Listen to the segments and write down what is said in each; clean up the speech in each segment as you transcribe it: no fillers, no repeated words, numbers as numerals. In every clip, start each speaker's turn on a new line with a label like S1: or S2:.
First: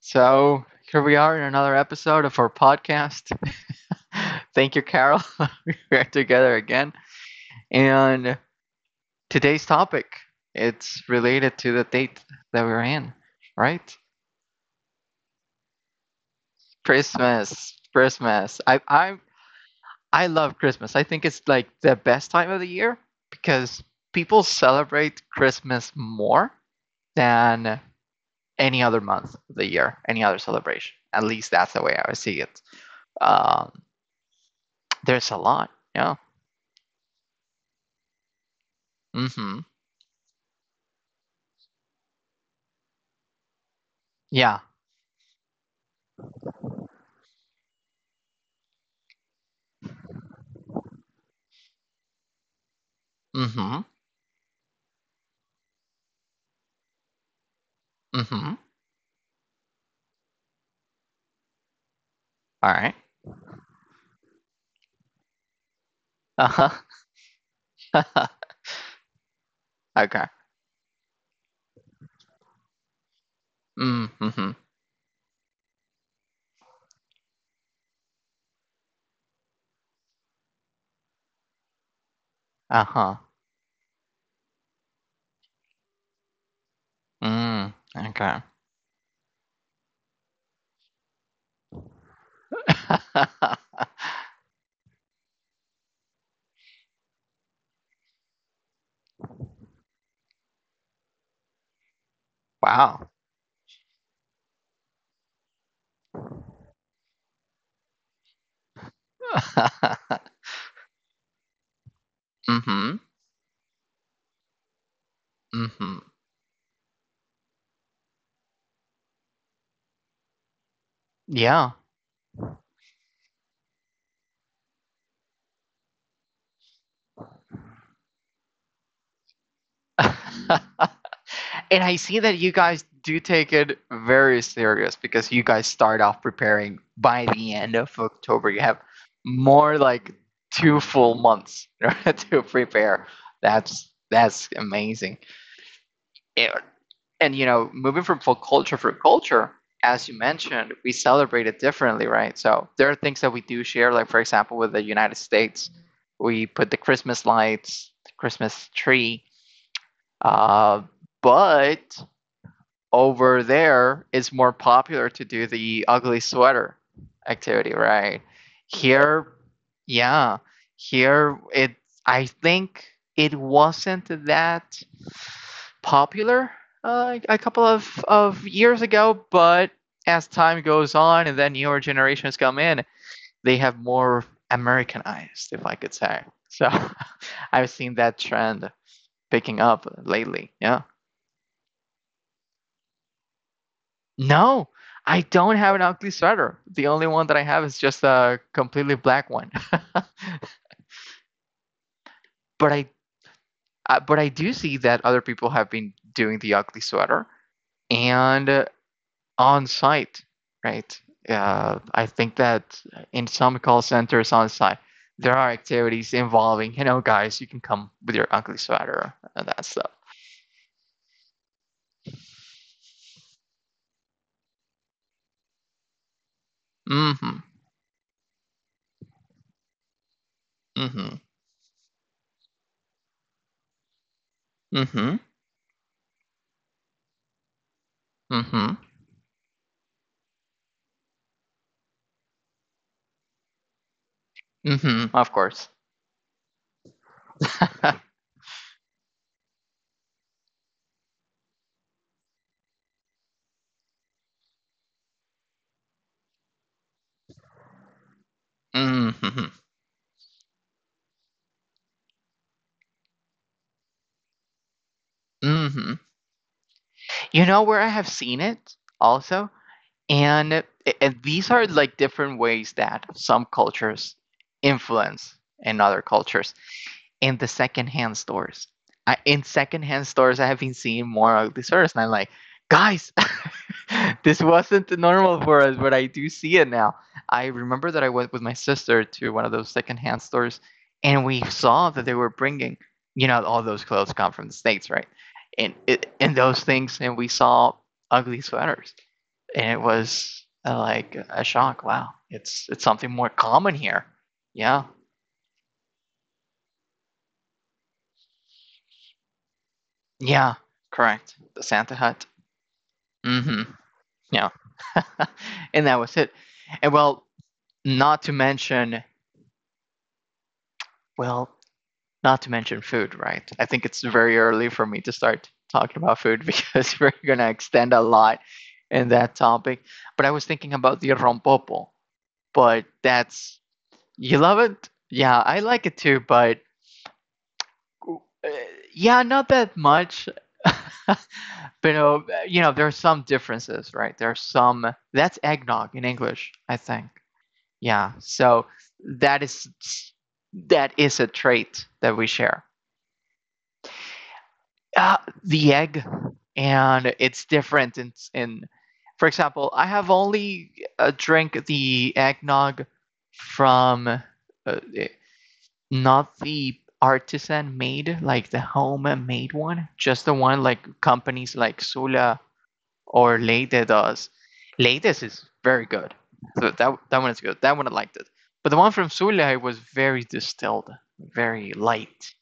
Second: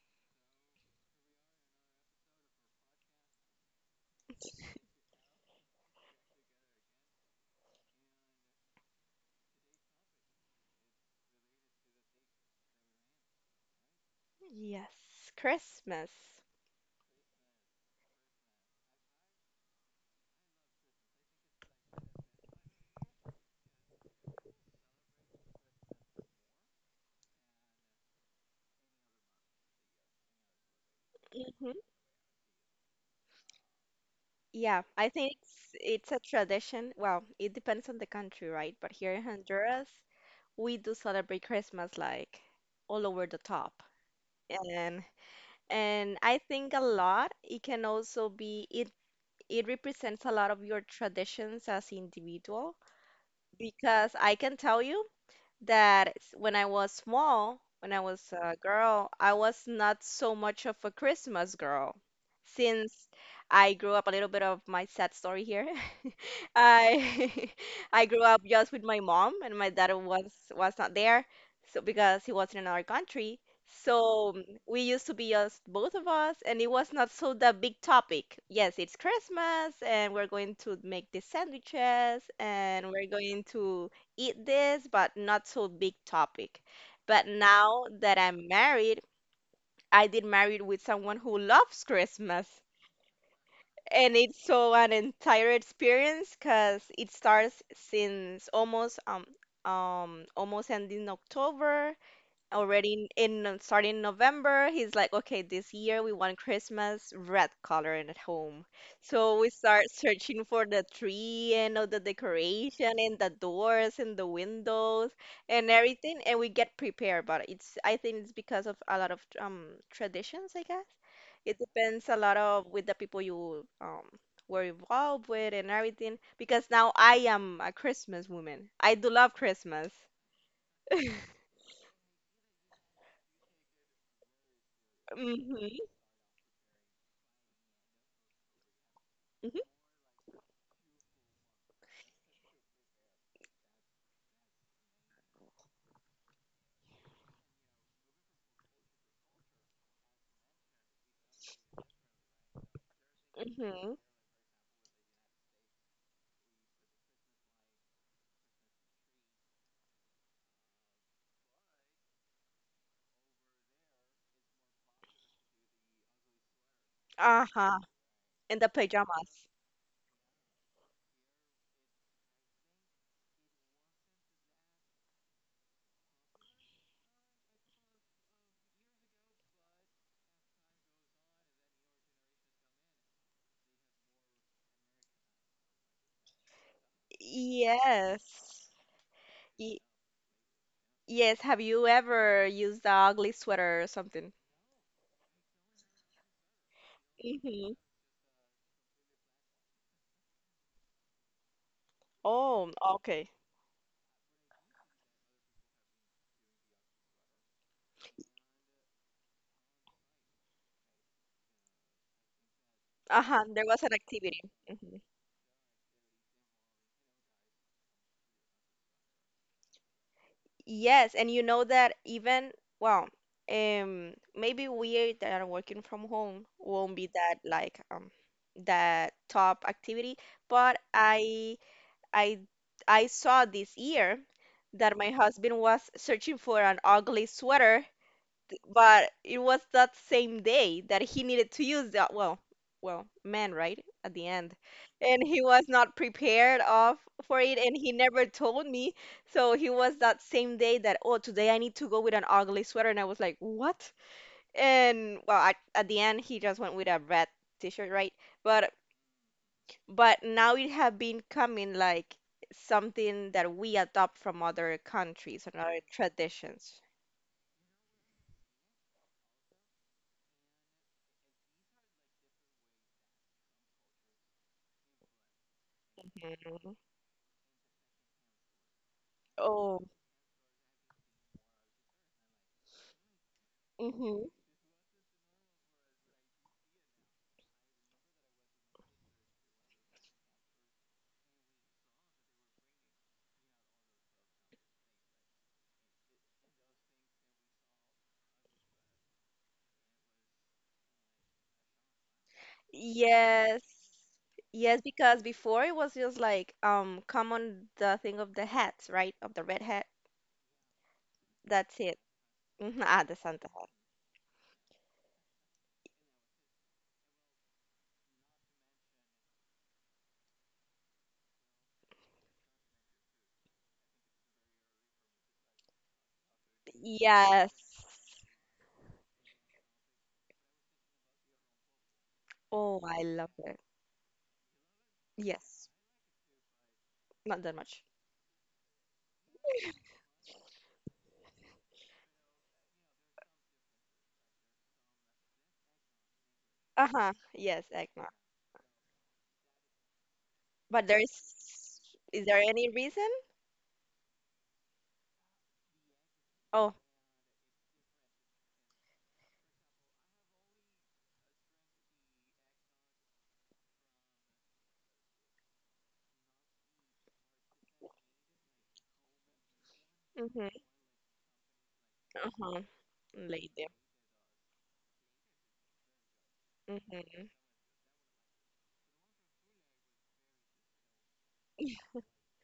S1: So here we are in another episode of our podcast. Thank you, Carol. We're together again. And today's topic, it's related to the date that we're in, right?
S2: Yes, Christmas.
S1: Christmas. Christmas. I love Christmas. I think it's like the best time of the year because people celebrate Christmas more than any other month of the year, any other celebration. At least that's
S2: Hmm.
S1: the way I would see it. Um,
S2: Yeah, I
S1: There's
S2: think
S1: a lot.
S2: it's, it's
S1: Yeah.
S2: a tradition. Well, it depends on the country, right? But here in
S1: Mm-hmm.
S2: Honduras, we do celebrate Christmas like all over the top.
S1: Yeah.
S2: And and I think a lot it can also be it represents a lot of your traditions as individual,
S1: Mm-hmm.
S2: because I can tell you that when I was small, when I was
S1: Mm-hmm.
S2: a girl, I was not so much of a Christmas girl.
S1: All right.
S2: Since I grew up a little bit of my sad story here,
S1: Uh-huh.
S2: I I grew up just with my mom and my dad
S1: Okay.
S2: was not there, so because he was in another country. So
S1: Mm-hmm.
S2: we used to be just both of us and it was not so the big topic. Yes, it's Christmas and we're going to make the sandwiches and we're
S1: Uh-huh.
S2: going to eat this, but not so big topic. But
S1: Mm.
S2: now that
S1: Okay.
S2: I'm married, I did married with someone who loves Christmas, and it's so an entire experience because it starts since almost almost ending October, already
S1: Wow.
S2: starting November. He's like, okay, this year we want Christmas red color in at home. So we start searching for the tree and all the decoration
S1: Mm-hmm.
S2: and the doors and the windows and
S1: Mm-hmm.
S2: everything, and we get prepared. But it's, I think it's because of a lot of traditions, I guess. It
S1: Yeah.
S2: depends a lot of with the people you were involved with and everything. Because now I am a Christmas woman. I do love Christmas.
S1: And I see that you guys do take it very serious because you guys
S2: Hmm.
S1: start off preparing by the end of October. You have more like two full months to prepare. That's amazing. It, and you know, moving from folk culture for culture, as you mentioned, we celebrate it differently, right? So there are things that we do
S2: Hmm.
S1: share, like for example, with the United States, we put the Christmas lights, the Christmas tree. Uh, but over there it's more popular to do the ugly sweater activity,
S2: Uh-huh.
S1: right?
S2: In the
S1: Here,
S2: pajamas.
S1: yeah, here it I think it wasn't that popular a couple of years ago, but as time goes on and then newer generations come in, they have more Americanized, if I could say. So I've seen that
S2: Yes.
S1: trend picking
S2: Y
S1: up lately. Yeah.
S2: yes. Have you ever used the ugly sweater or something?
S1: No, I don't have an ugly sweater. The only one that I have
S2: Mm-hmm.
S1: is just a completely black one. But
S2: Oh,
S1: I
S2: okay.
S1: but I do see that other people have been doing the ugly sweater and on site, right? I think that in
S2: Uh-huh.
S1: some
S2: There
S1: call
S2: was an
S1: centers
S2: activity.
S1: on site,
S2: Hmm.
S1: there are activities involving, you know, guys, you can come with your ugly sweater and that stuff.
S2: Yes, and you know that even, well, maybe we that are working from home won't be
S1: Mm-hmm.
S2: that like that top activity, but
S1: Mm-hmm.
S2: I I saw this year that my
S1: Mm-hmm.
S2: husband was searching for an ugly sweater,
S1: Mm-hmm.
S2: but it was that same day that he needed to use that, well, man, right at the end,
S1: Mm-hmm.
S2: and
S1: Of
S2: he was
S1: course.
S2: not prepared of for it and he never told me. So he was that same day that, oh, today I need to go with an ugly sweater, and I was like, what? And well, I, at the end, he just went with a red t-shirt, right? but
S1: Mm-hmm.
S2: but now it have been coming like something that we adopt from other countries and other
S1: Mm-hmm.
S2: traditions.
S1: You know where I have seen it also, and and these are like different ways that some cultures influence in other cultures
S2: Mhm.
S1: in the secondhand stores. I, in
S2: Oh.
S1: secondhand stores, I have been seeing more ugly sweaters, and I'm like, guys,
S2: Mhm.
S1: this wasn't normal for us, but I do see it now. I remember that I went with my sister to one of those secondhand stores, and we saw that they were bringing, you know, all those clothes come from the states, right? And it, and those things, and we saw ugly sweaters, and it was like a shock. Wow, it's something more
S2: Yes.
S1: common here.
S2: Yes,
S1: Yeah,
S2: because before it was just like common the thing of the hats, right? Of the red hat.
S1: yeah, correct. The
S2: That's
S1: Santa
S2: it.
S1: Hut.
S2: Mhm. Ah, the Santa
S1: Hmm.
S2: hat.
S1: Yeah. And that was it. And well, not to mention, well, not to mention food, right? I think it's very early for me to start talking about food because we're going to
S2: Yes.
S1: extend a lot in that topic. But I was thinking about the rompopo,
S2: Oh,
S1: but
S2: I love it.
S1: that's, you love it? Yeah, I
S2: Yes.
S1: like it too, but
S2: Not that much.
S1: uh, yeah, not that much. But you know, there are some differences, right? There's some that's eggnog in English, I think.
S2: Uh-huh. Yes, eggnog.
S1: Yeah, so that is
S2: But
S1: that is a
S2: there's
S1: trait that
S2: is
S1: we
S2: there
S1: share.
S2: any reason?
S1: uh, the egg,
S2: Oh.
S1: and it's different in for example I have only drank the eggnog from uh, not the artisan made, like the home made one, just the
S2: Mm-hmm.
S1: one like companies like Sula
S2: Uh-huh.
S1: or
S2: Lady.
S1: Leite does. Leites is very good. So that that
S2: Mm-hmm.
S1: one is good. That one I liked it. But the one from Sulay was very distilled, very light.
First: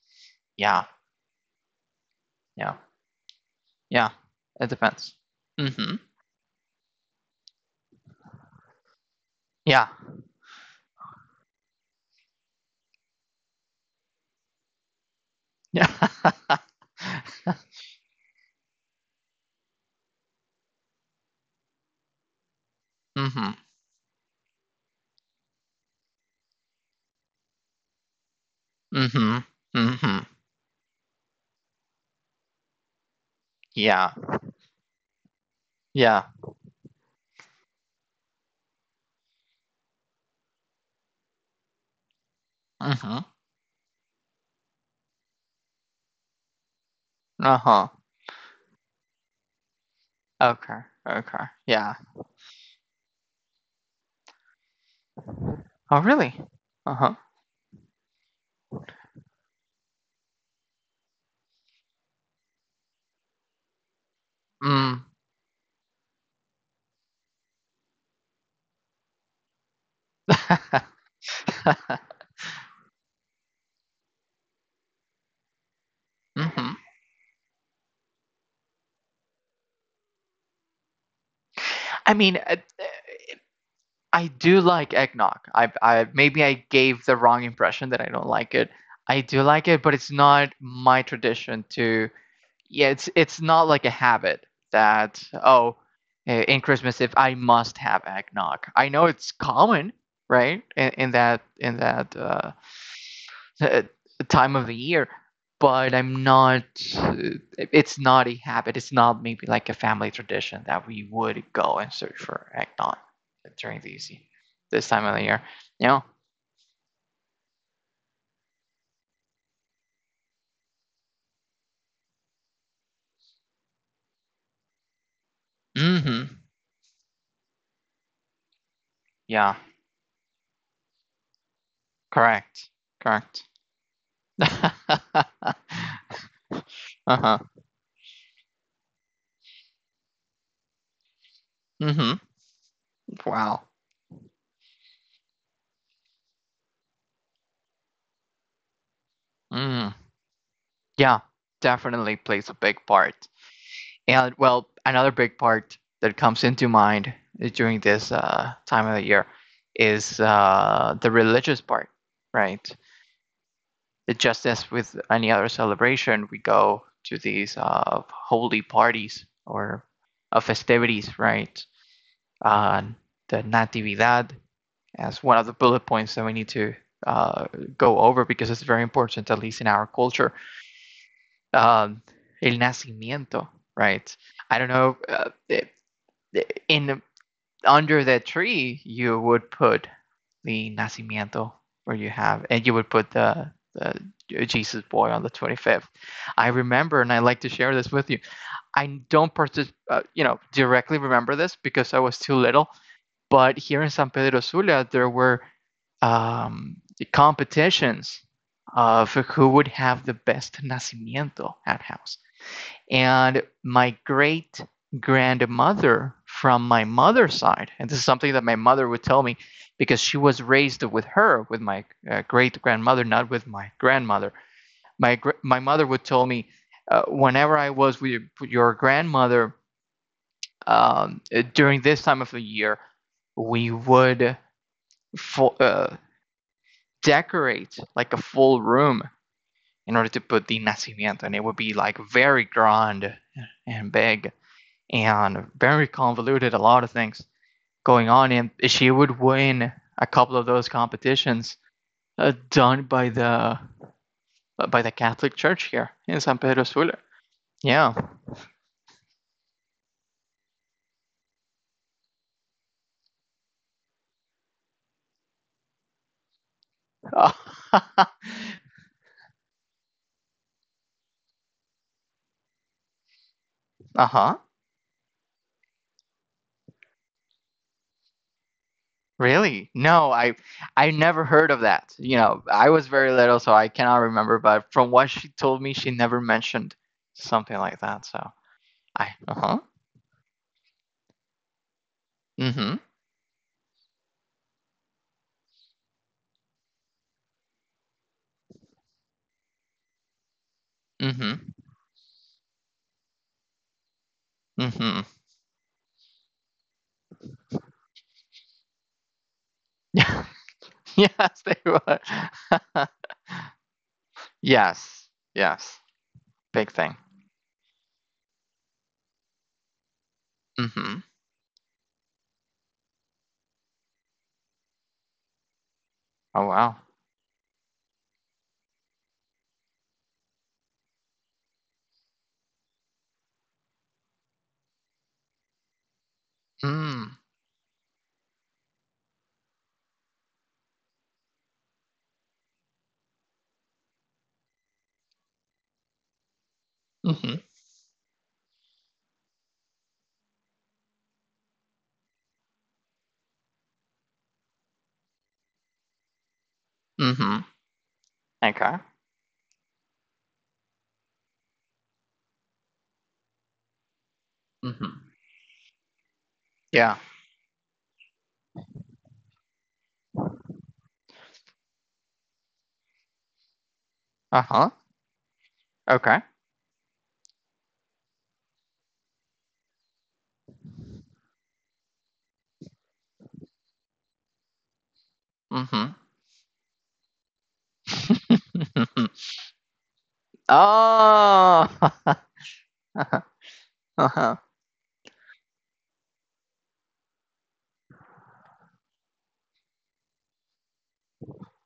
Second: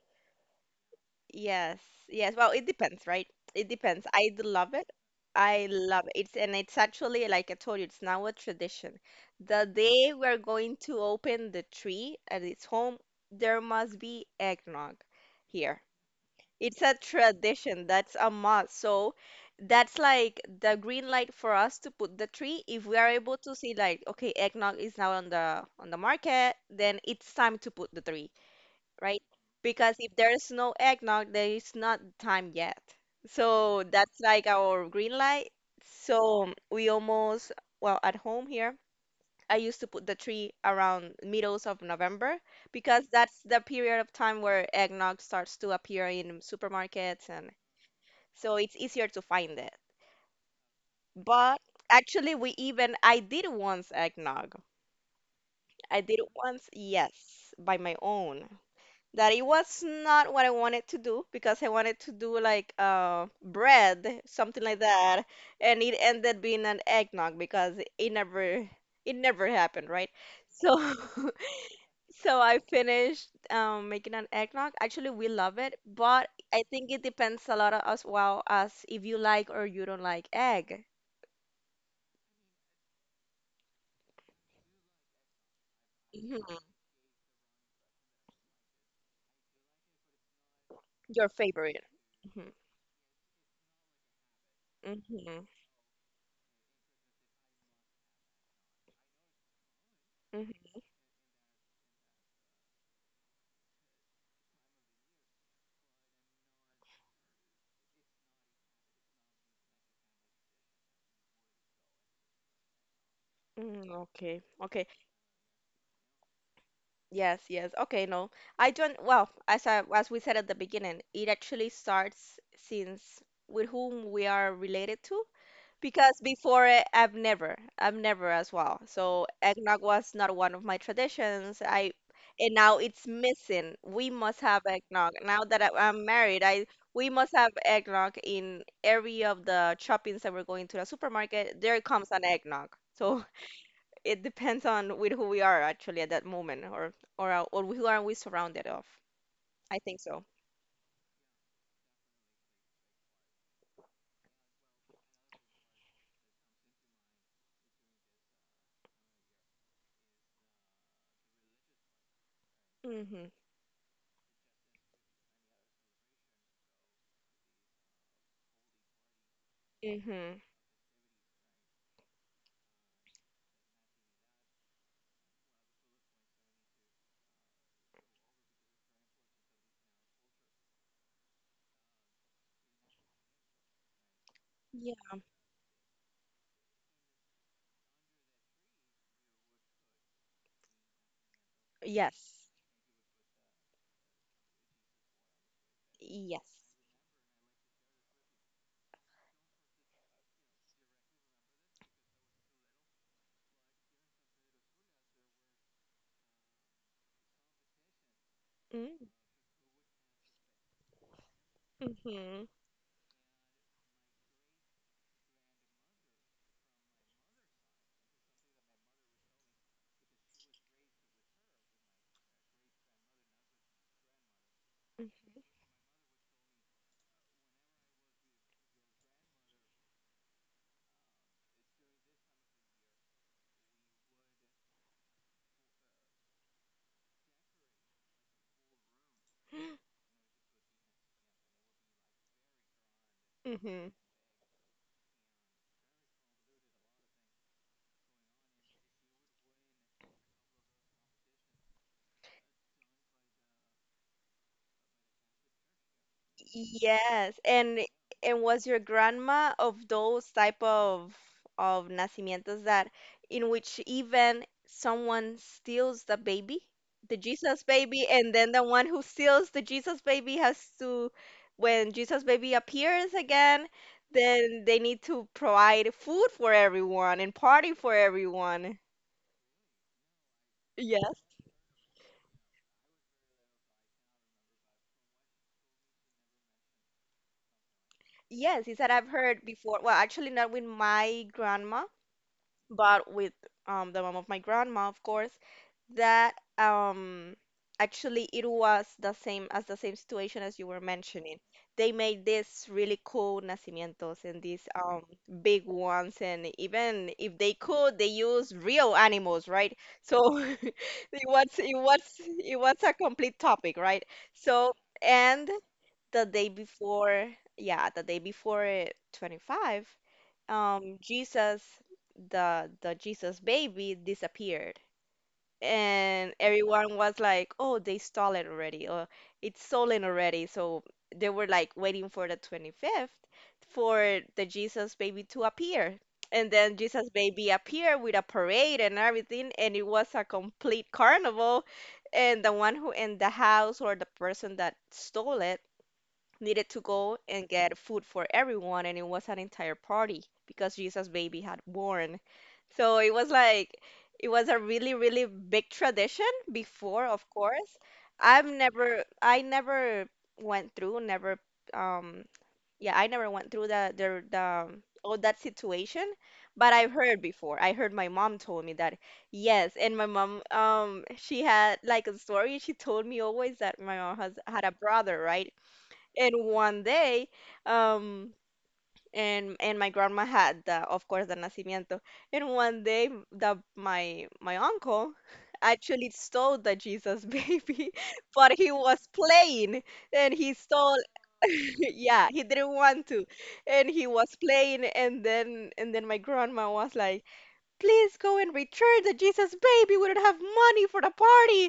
S1: Yeah,
S2: Yes, yes. Well, it
S1: yeah,
S2: depends, right? It depends.
S1: yeah.
S2: I
S1: It
S2: love it.
S1: depends.
S2: I
S1: Mm-hmm.
S2: love it. It's actually like I told you, it's now a tradition. The
S1: Yeah.
S2: day we're going to open the tree at its home, there must be eggnog here.
S1: Yeah.
S2: It's a tradition. That's a must. So that's like the green light for us to put the tree. If we are able
S1: Mm-hmm.
S2: to see like, okay, eggnog is now on the market, then it's time to put the tree, right?
S1: Mm-hmm.
S2: Because if
S1: Mm-hmm.
S2: there's no eggnog, there is not time yet. So
S1: Yeah.
S2: that's like our green light.
S1: Yeah.
S2: So we almost, well, at home here, I used to put the tree around middles of November because
S1: Mm-hmm.
S2: that's the period of time where eggnog starts to appear in supermarkets, and
S1: Uh-huh.
S2: so it's easier to find it.
S1: Okay. Okay.
S2: But
S1: Yeah.
S2: actually we even I did once eggnog.
S1: Oh,
S2: I did
S1: really?
S2: once,
S1: Uh-huh.
S2: yes, by my own, that it was not what I wanted to do because I wanted to do like bread, something like
S1: Mm.
S2: that, and it ended being an eggnog because it never happened, right? So so I finished making an eggnog. Actually, we love it, but I
S1: Mm-hmm.
S2: think it depends a lot as well as if you like or you don't like egg.
S1: I mean, I do like eggnog. I maybe
S2: Mhm.
S1: I gave the wrong impression that I don't like it. I do like it, but it's not my
S2: Your
S1: tradition
S2: favorite.
S1: to.
S2: Mhm.
S1: Yeah, it's not like a habit that
S2: Mhm.
S1: oh, eh, in Christmas if I must have eggnog. I know it's common, right?
S2: Mhm.
S1: In that in that uh, time of the year, but I'm not uh, it's not a habit, it's not maybe like a family tradition that we would go and search for eggnog during
S2: Mm.
S1: these
S2: Okay. Okay.
S1: this time of the year, you know.
S2: Yes, yes. Okay, no. I don't, well, as we said at the beginning, it actually starts since with whom we are related to, because
S1: Hmm.
S2: before it, I've never as well. So
S1: Yeah,
S2: eggnog was not one of my traditions. And
S1: correct,
S2: now it's
S1: correct.
S2: missing. We must have eggnog. Now that I'm married, we must
S1: Uh-huh.
S2: have eggnog in every of the shoppings that we're going to the supermarket. There comes
S1: Hmm.
S2: an eggnog. So
S1: Wow.
S2: it depends on with who we are actually at that moment or who are we surrounded of. I
S1: Mm.
S2: think so.
S1: Yeah, definitely plays a big part. And well, another big part that comes into mind during this time of the year is the religious part, right?
S2: Mm-hmm.
S1: It just as with any other celebration, we go to these holy parties or
S2: Mm-hmm.
S1: festivities, right? Uh, the Natividad as one of the bullet points that we need to uh, go over because it's very important, at least in our culture. Um, El nacimiento, right? I don't know.
S2: Yeah.
S1: It, in under the tree you would put the nacimiento where you have,
S2: Yes.
S1: and you would put the jesus boy on the 25th. I
S2: Yes.
S1: remember, and I like to share this with you. I don't you know, directly remember this because I was too little. But here in San Pedro Sula there were um, competitions
S2: Mm-hmm.
S1: of who would have the best nacimiento at house.
S2: Mm-hmm.
S1: And my great grandmother from my mother's side, and this is something that my mother would tell me because she was raised with her, with my great grandmother, not with my grandmother. My, my mother would tell me whenever I was with your grandmother during this time of the year, we would fu- uh, decorate like a full room in order to put the nacimiento, and it would be like very grand
S2: Mm-hmm.
S1: and big and very convoluted, a lot of things going on. And she would win a couple of those competitions done by the Catholic Church here in San Pedro Sula.
S2: Yes, and
S1: Yeah.
S2: and was your grandma of those type of nacimientos that, in which even someone steals the baby, the
S1: Uh.
S2: Jesus baby, and then the one who steals the Jesus baby has to, when Jesus baby appears again,
S1: Huh.
S2: then they need to provide food for everyone and party for everyone.
S1: Really? No, I
S2: Yes.
S1: never heard of that. You know, I was very little, so I cannot remember. But from what she told me, she never mentioned something like that. So
S2: Yes, he said I've
S1: I, uh
S2: heard
S1: huh.
S2: before. Well, actually not with my grandma,
S1: Mm
S2: but with the mom of my grandma, of course, that actually it was the same situation as you were
S1: hmm.
S2: mentioning.
S1: Mm
S2: They made these really cool nacimientos and
S1: hmm.
S2: these
S1: Mm
S2: big ones, and even if they could, they used real animals, right?
S1: hmm.
S2: So
S1: Yes,
S2: was
S1: they
S2: it
S1: were.
S2: was it was a complete topic, right? So
S1: Yes.
S2: and
S1: Yes.
S2: the day
S1: Big thing.
S2: before, yeah, the day before 25,
S1: Mm-hmm.
S2: Jesus, the Jesus baby disappeared, and
S1: Oh wow.
S2: everyone was like, oh, they stole it already, or it's stolen already. So they were like waiting for the 25th for the Jesus baby to appear, and then Jesus
S1: Mm.
S2: baby appeared with a parade and everything, and it was a complete carnival, and the one who in the house or the person that stole it needed to go
S1: Mm-hmm.
S2: and get food for everyone, and it was an entire party because Jesus' baby had born. So it was a really, really big tradition before, of
S1: Mm-hmm.
S2: course.
S1: Okay.
S2: I never went through, never, um, yeah, I never went through the
S1: Mm-hmm.
S2: all that situation, but I've
S1: Yeah.
S2: heard before. I heard my mom told me that, yes, and my mom, she had like a story she told me always that my mom has had a
S1: Uh-huh.
S2: brother, right?
S1: Okay.
S2: And one day, um, and my grandma had the, of course, the nacimiento. And one day, the my uncle
S1: Mm-hmm.
S2: actually stole the Jesus baby, but he was playing, and he stole.
S1: Oh.
S2: Yeah, he didn't want to, and he was
S1: Uh-huh.
S2: playing, and then my grandma was like, "Please go and return the Jesus baby. We don't have money for the party.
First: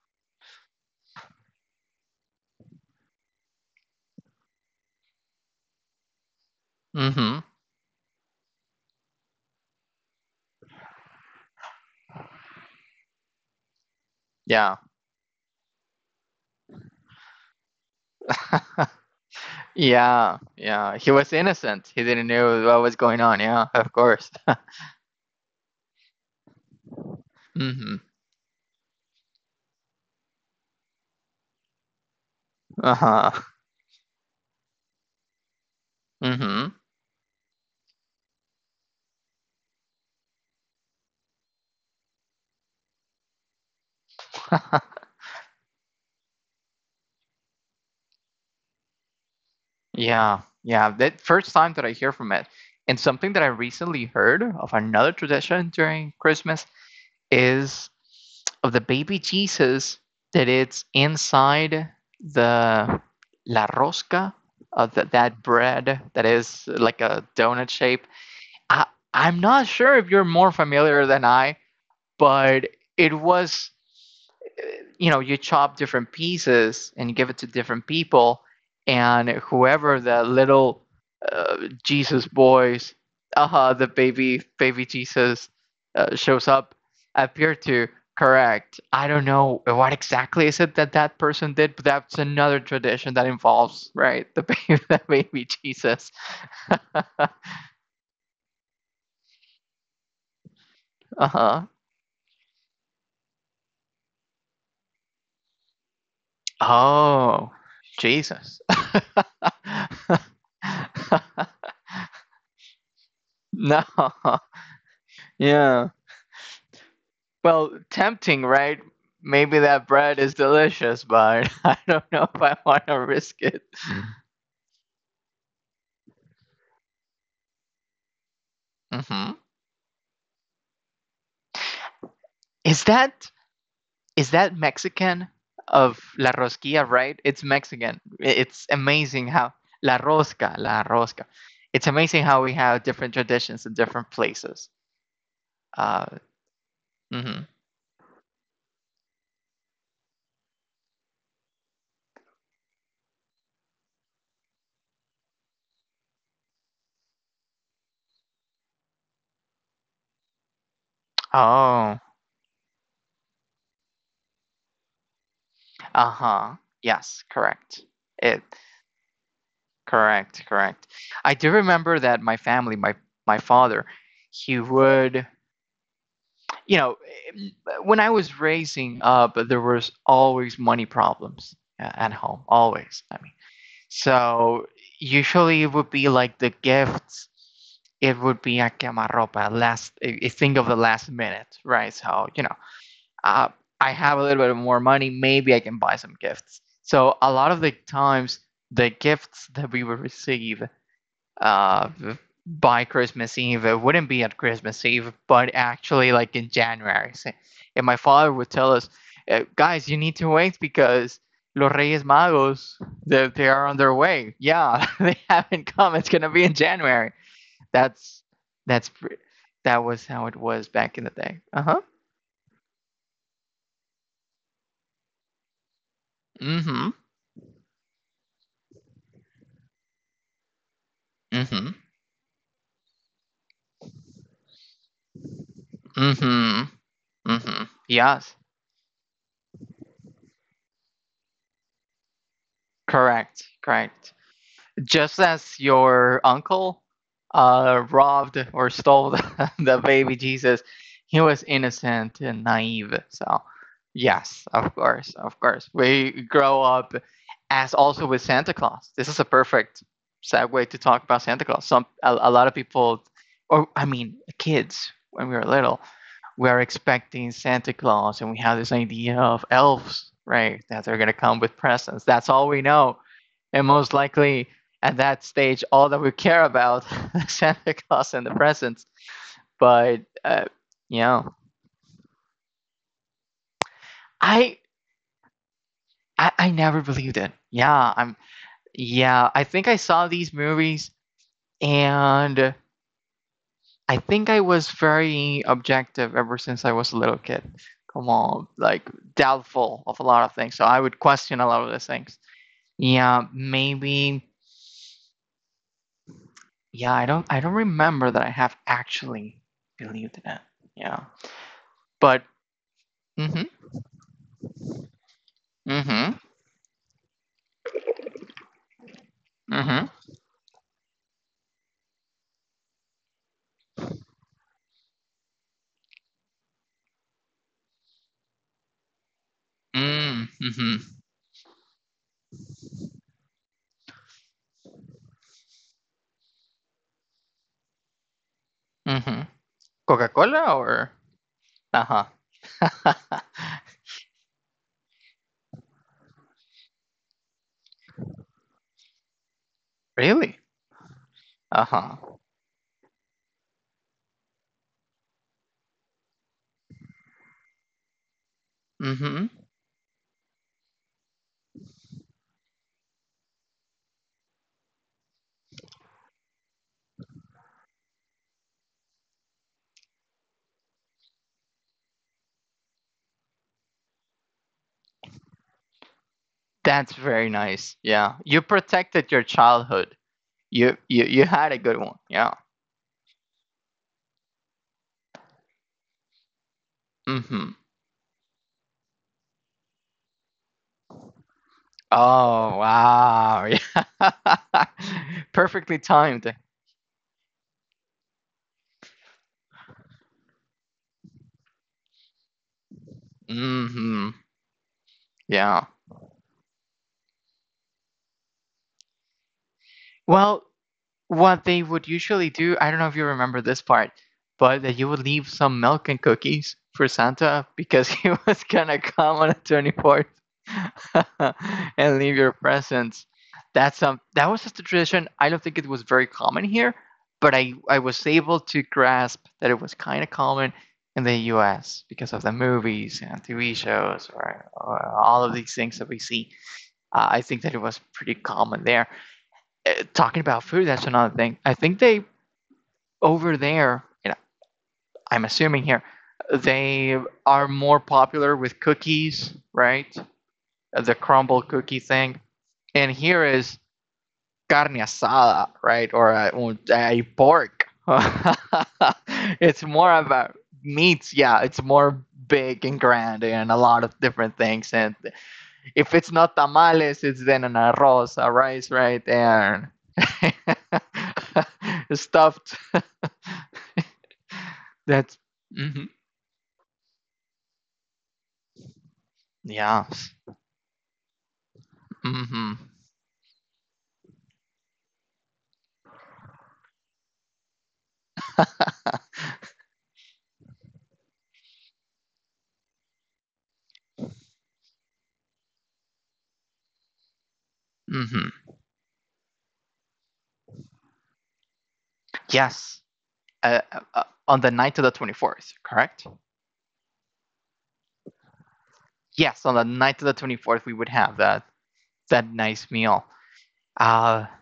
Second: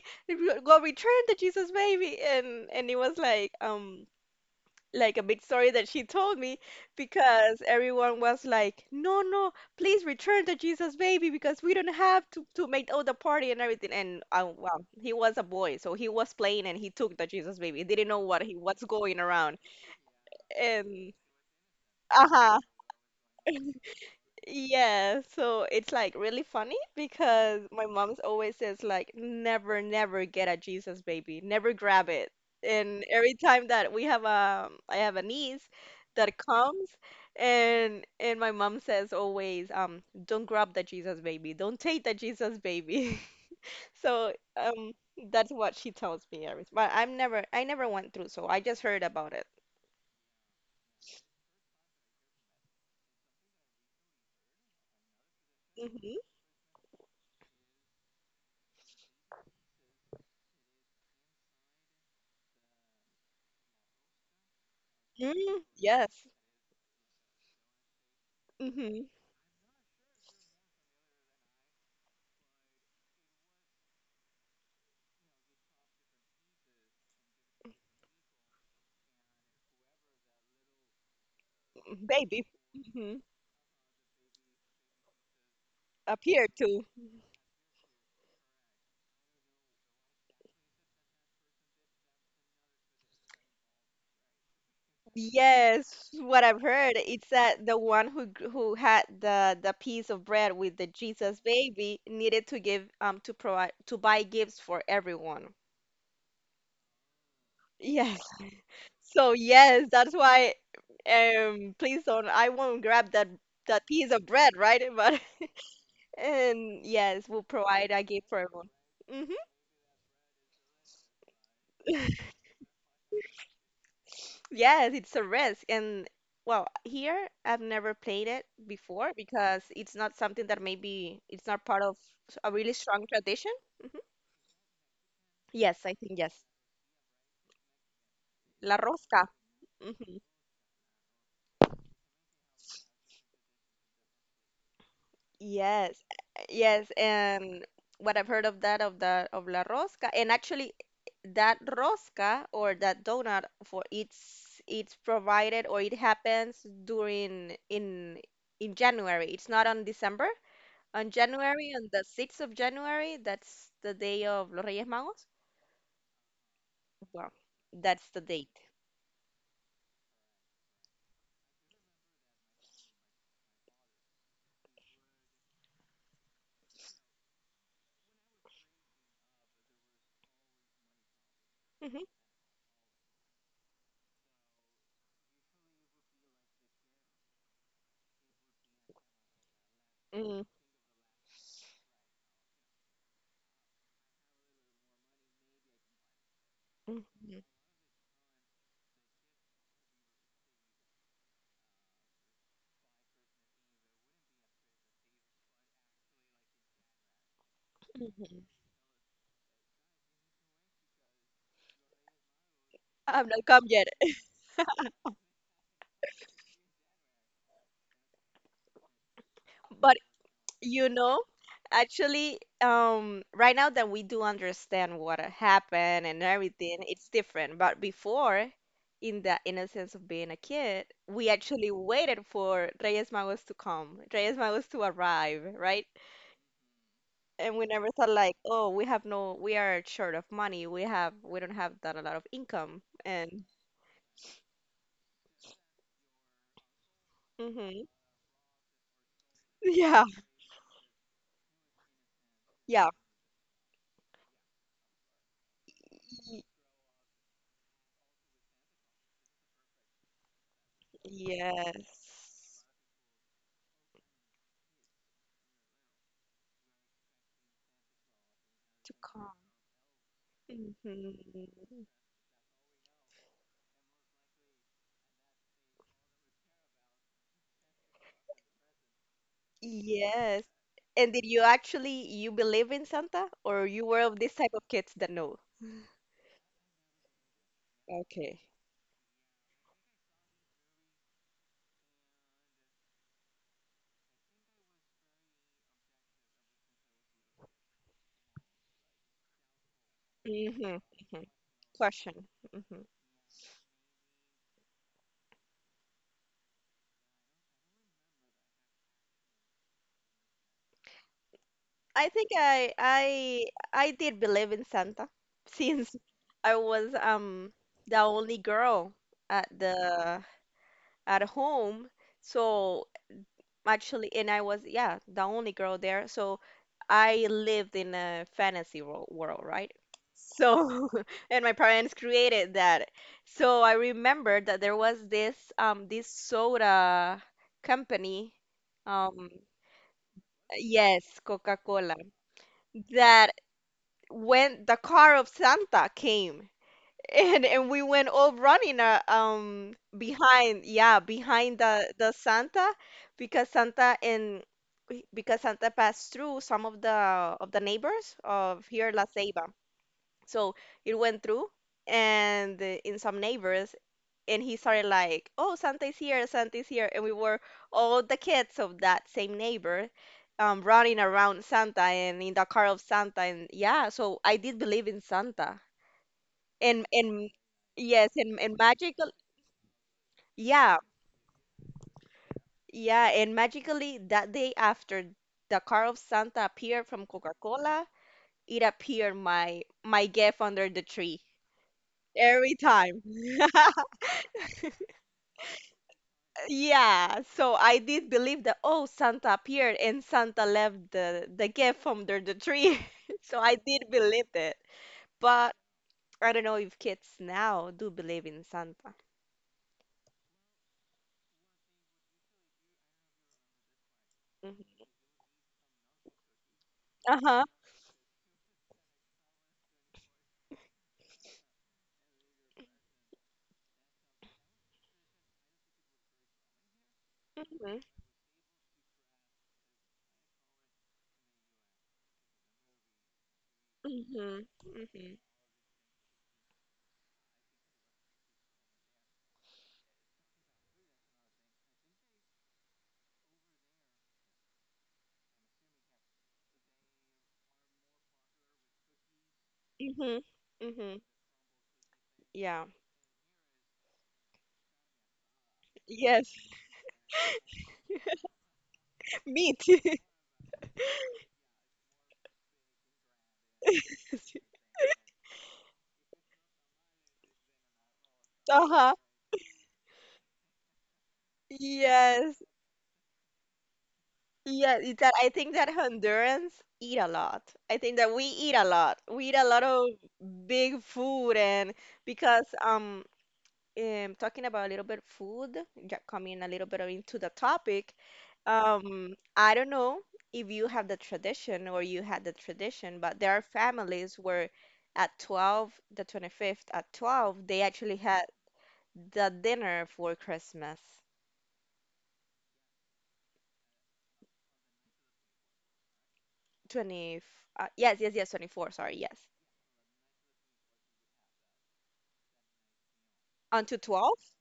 S2: Go return the Jesus baby." And it was like a big story that she told me
S1: Mm-hmm.
S2: because everyone was like, "No, no, please return the Jesus baby, because we don't have to make all the party and everything." And
S1: Yeah.
S2: well, he was a boy, so he was playing and he took the Jesus baby. He didn't know what he was going around.
S1: Yeah. Yeah. He
S2: And
S1: was innocent. He didn't
S2: uh-huh.
S1: know what was going on. Yeah. Of course.
S2: Yeah, so it's like really funny because my
S1: Mm-hmm.
S2: mom's always says like, never, never get a Jesus baby, never grab it. And
S1: Uh-huh.
S2: every time that we have I have a niece that
S1: Mm-hmm.
S2: comes, and my mom says always, don't grab the Jesus baby, don't take the Jesus baby. So that's what she tells me every. But I never went through, so I just heard about it.
S1: Yeah. Yeah. That first time that I hear from it. And something that I recently heard of another tradition during
S2: Hmm.
S1: Christmas is of the baby Jesus, that it's inside the la rosca of the, that
S2: Mm,
S1: bread that
S2: yes.
S1: is like a donut shape. I,
S2: Hmm.
S1: I'm not sure if you're more familiar than I, but it was, you know, you chop different pieces and give it to different people, and whoever the little uh, jesus
S2: Baby.
S1: boys, aha, uh-huh, the baby baby jesus
S2: Appear
S1: shows up,
S2: to.
S1: appear to, correct. I don't know what exactly is it that that person did, but that's another tradition that involves, right, the baby the baby
S2: Yes,
S1: jesus.
S2: what I've heard, it's that the one who who had the piece of bread with the Jesus
S1: Uh-huh.
S2: baby needed to give, to provide, to buy gifts for everyone.
S1: Oh.
S2: Yes.
S1: Jesus.
S2: So yes, that's why, please, don't I won't grab that
S1: No.
S2: that piece of bread, right? But
S1: Yeah.
S2: and yes, we'll
S1: Well,
S2: provide a gift for
S1: tempting,
S2: everyone.
S1: right?
S2: Mm-hmm.
S1: Maybe that bread is delicious, but I don't know if I want to risk it.
S2: Yes, it's a risk. And well, here I've never played it before
S1: Hmm.
S2: because it's not something that maybe it's not part of a really
S1: Is
S2: strong
S1: that
S2: tradition.
S1: is that Mexican
S2: Yes, I
S1: of
S2: think
S1: La
S2: yes.
S1: Rosquilla, right? It's Mexican. I- It's
S2: La
S1: amazing
S2: rosca.
S1: how La
S2: Hmm.
S1: Rosca, La Rosca. It's amazing how we have different traditions in different places.
S2: Yes,
S1: Uh,
S2: yes,
S1: mhm.
S2: and what I've heard of that, of la rosca, and actually, that rosca or that donut for it's provided, or it happens during in January. It's not on December. On January, on
S1: Oh,
S2: the 6th of January, that's the day of Los Reyes Magos.
S1: uh huh. Yes,
S2: Well,
S1: correct.
S2: that's the
S1: It
S2: date.
S1: correct, correct. I do remember that my family, my father, he would, you know, when I was raising up, there was always money problems
S2: Mhm.
S1: at home, always. I mean, so usually it would be like the gifts. It would be a quemarropa, last a
S2: Mm,
S1: thing of the last minute, right? So you know, uh, I have a little bit more money, maybe I can buy some gifts. So a
S2: mhm,
S1: lot of the times, the gifts that we would receive uh, by Christmas Eve. It wouldn't be at Christmas Eve, but actually like in January. So, and my father
S2: mhm.
S1: would tell us, guys, you need to wait because Los Reyes Magos,
S2: I've not
S1: they
S2: come
S1: are on
S2: yet.
S1: their way. Yeah, they haven't come. It's gonna be in January. That's that's that
S2: But
S1: was how it was
S2: you
S1: back in the
S2: know,
S1: day. Uh huh.
S2: actually, right now that we do understand what happened and
S1: Mm
S2: everything,
S1: hmm.
S2: it's different. But before, in the innocence of being a kid, we
S1: Mm hmm.
S2: actually waited for Reyes Magos to come, Reyes Magos to arrive, right?
S1: Mm hmm. Mm
S2: And we
S1: hmm.
S2: never thought like,
S1: Yes.
S2: oh, we have no, we are short of money. We don't have that a lot of income, and
S1: Correct. Correct. Just as your uncle
S2: hmm
S1: robbed or stole the, the
S2: yeah,
S1: baby Jesus, he was innocent and
S2: yeah,
S1: naive. So, yes, of course, of course. We
S2: Y-
S1: grow up as also with Santa Claus. This is a perfect segue to talk about Santa Claus.
S2: yes,
S1: Some a lot of people, or I mean, kids when we were little, we are expecting Santa Claus, and we have this
S2: to
S1: idea
S2: come.
S1: of elves, right? That they're gonna come with
S2: hmm
S1: presents. That's all we know, and most likely at that stage, all that we care about is Santa Claus and the presents. But
S2: Yes.
S1: you
S2: And did
S1: know,
S2: you actually you believe in Santa, or you were of this type
S1: I,
S2: of kids that know?
S1: I never believed it. Yeah, I'm.
S2: Okay.
S1: Yeah, I think I saw these movies, and I think I was very objective ever since I was a little kid. Come on, like doubtful of a lot of things. So
S2: Mm-hmm.
S1: I would question a lot of those things.
S2: Question. Mm-hmm.
S1: Yeah, maybe. Yeah, I don't remember that I have actually believed in it. Yeah,
S2: I
S1: but
S2: think I I
S1: mhm,
S2: I did believe in Santa since
S1: mhm,
S2: I was the only girl at
S1: mhm,
S2: the at home. So actually, and I was yeah the only girl there. So I lived in a fantasy world, right?
S1: mm, mhm,
S2: So and my parents created that. So I remember that there was this soda company.
S1: mhm.
S2: Um,
S1: Coca-Cola or?
S2: yes, Coca-Cola,
S1: Uh-huh.
S2: that when the car of Santa came and we went all running
S1: Really?
S2: behind, yeah, behind the
S1: Uh-huh.
S2: the Santa, because Santa and because Santa passed through some of the neighbors of here La
S1: Mhm.
S2: Ceiba, so it went through and in some neighbors, and he started like, "Oh, Santa's here," and we were all the kids of that same neighbor, running around Santa and in the car of Santa, and yeah, so I did believe in Santa, and
S1: That's
S2: and
S1: very nice.
S2: yes,
S1: Yeah.
S2: and
S1: You
S2: and magical,
S1: protected your childhood.
S2: yeah,
S1: You had a good one. Yeah.
S2: yeah, and magically that day after the car of Santa appeared from
S1: Mhm.
S2: Coca-Cola, it appeared my gift under the tree every
S1: Oh,
S2: time.
S1: wow. Yeah. Perfectly timed.
S2: Yeah, so I did believe that oh Santa appeared and Santa left the gift under the tree. So I did
S1: Mhm.
S2: believe it. But
S1: Yeah.
S2: I don't know if kids now do believe in Santa.
S1: Well, what they would usually do, I don't know if you remember this part, but that
S2: Mhm.
S1: you would leave some milk and cookies for
S2: Uh-huh.
S1: Santa because he was gonna come on the 24th and leave your presents. That's that was just a tradition. I don't think it was very common here, but I,
S2: Mhm.
S1: I was able to grasp that it was kind of common in the US because of the movies and TV shows or,
S2: Mhm.
S1: or
S2: Mhm.
S1: all of these things that we see. I think that it was pretty common there. Talking about food, that's another thing. I think they over there, you know, I'm assuming here, they are more popular with cookies, right?
S2: Mhm.
S1: The
S2: Mhm.
S1: crumble cookie thing.
S2: Yeah.
S1: And here is carne asada, right? Or
S2: Yes.
S1: a pork.
S2: Me
S1: It's
S2: too.
S1: more about meats. Yeah, it's more big and grand and a lot of different things. And if it's not tamales, it's then an arroz, a rice,
S2: Uh-huh.
S1: right? And
S2: Yes.
S1: stuffed.
S2: Yeah, it's that
S1: That's,
S2: I think that
S1: mm-hmm.
S2: Hondurans eat a lot. I think that we eat a lot. We eat a lot
S1: Yeah.
S2: of big food, and because
S1: Mm-hmm.
S2: talking about a little bit food, yeah, coming a little bit into the topic, I don't know if you have the tradition or you had the tradition, but there are families where at 12, the 25th, at 12, they actually had
S1: Mm-hmm.
S2: the dinner for Christmas.
S1: Yes. On the night of the 24th, correct?
S2: 20, yes, yes, yes, 24, sorry, yes.
S1: Yes, on the night of the 24th, we would have that nice meal.
S2: Until
S1: Uh,
S2: 12?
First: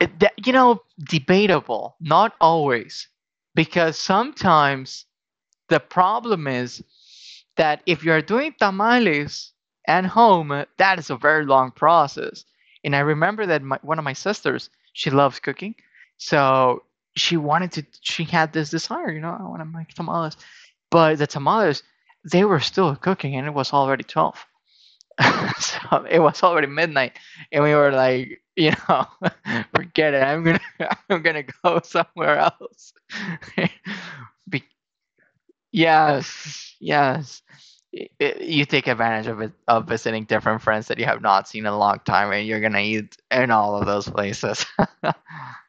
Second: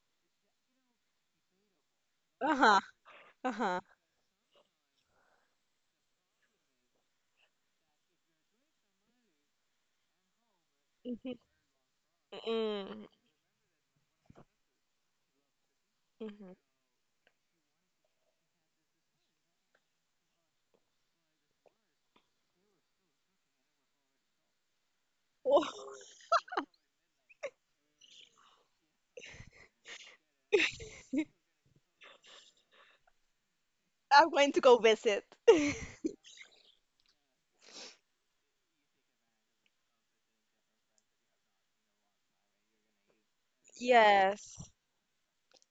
S1: it, that, you know, debatable. Not
S2: Uh-huh.
S1: always,
S2: Uh-huh.
S1: because sometimes the problem is that if you're doing tamales at home, that is a
S2: Mhm.
S1: very long process. And I
S2: Mm,
S1: remember that one of my sisters, she loves cooking. So
S2: mhm.
S1: she had this desire, you know, I want to make tamales. But the tamales, they were still cooking and it was already 12.
S2: Oh,
S1: So it was already midnight and we were like, you know, forget it. I'm gonna I'm gonna go somewhere else.
S2: I'm going to
S1: Be-
S2: go visit.
S1: Yes, yes. You take advantage of it, of visiting different friends that you have not seen in a long time, and you're gonna eat in all of those places.
S2: Yes.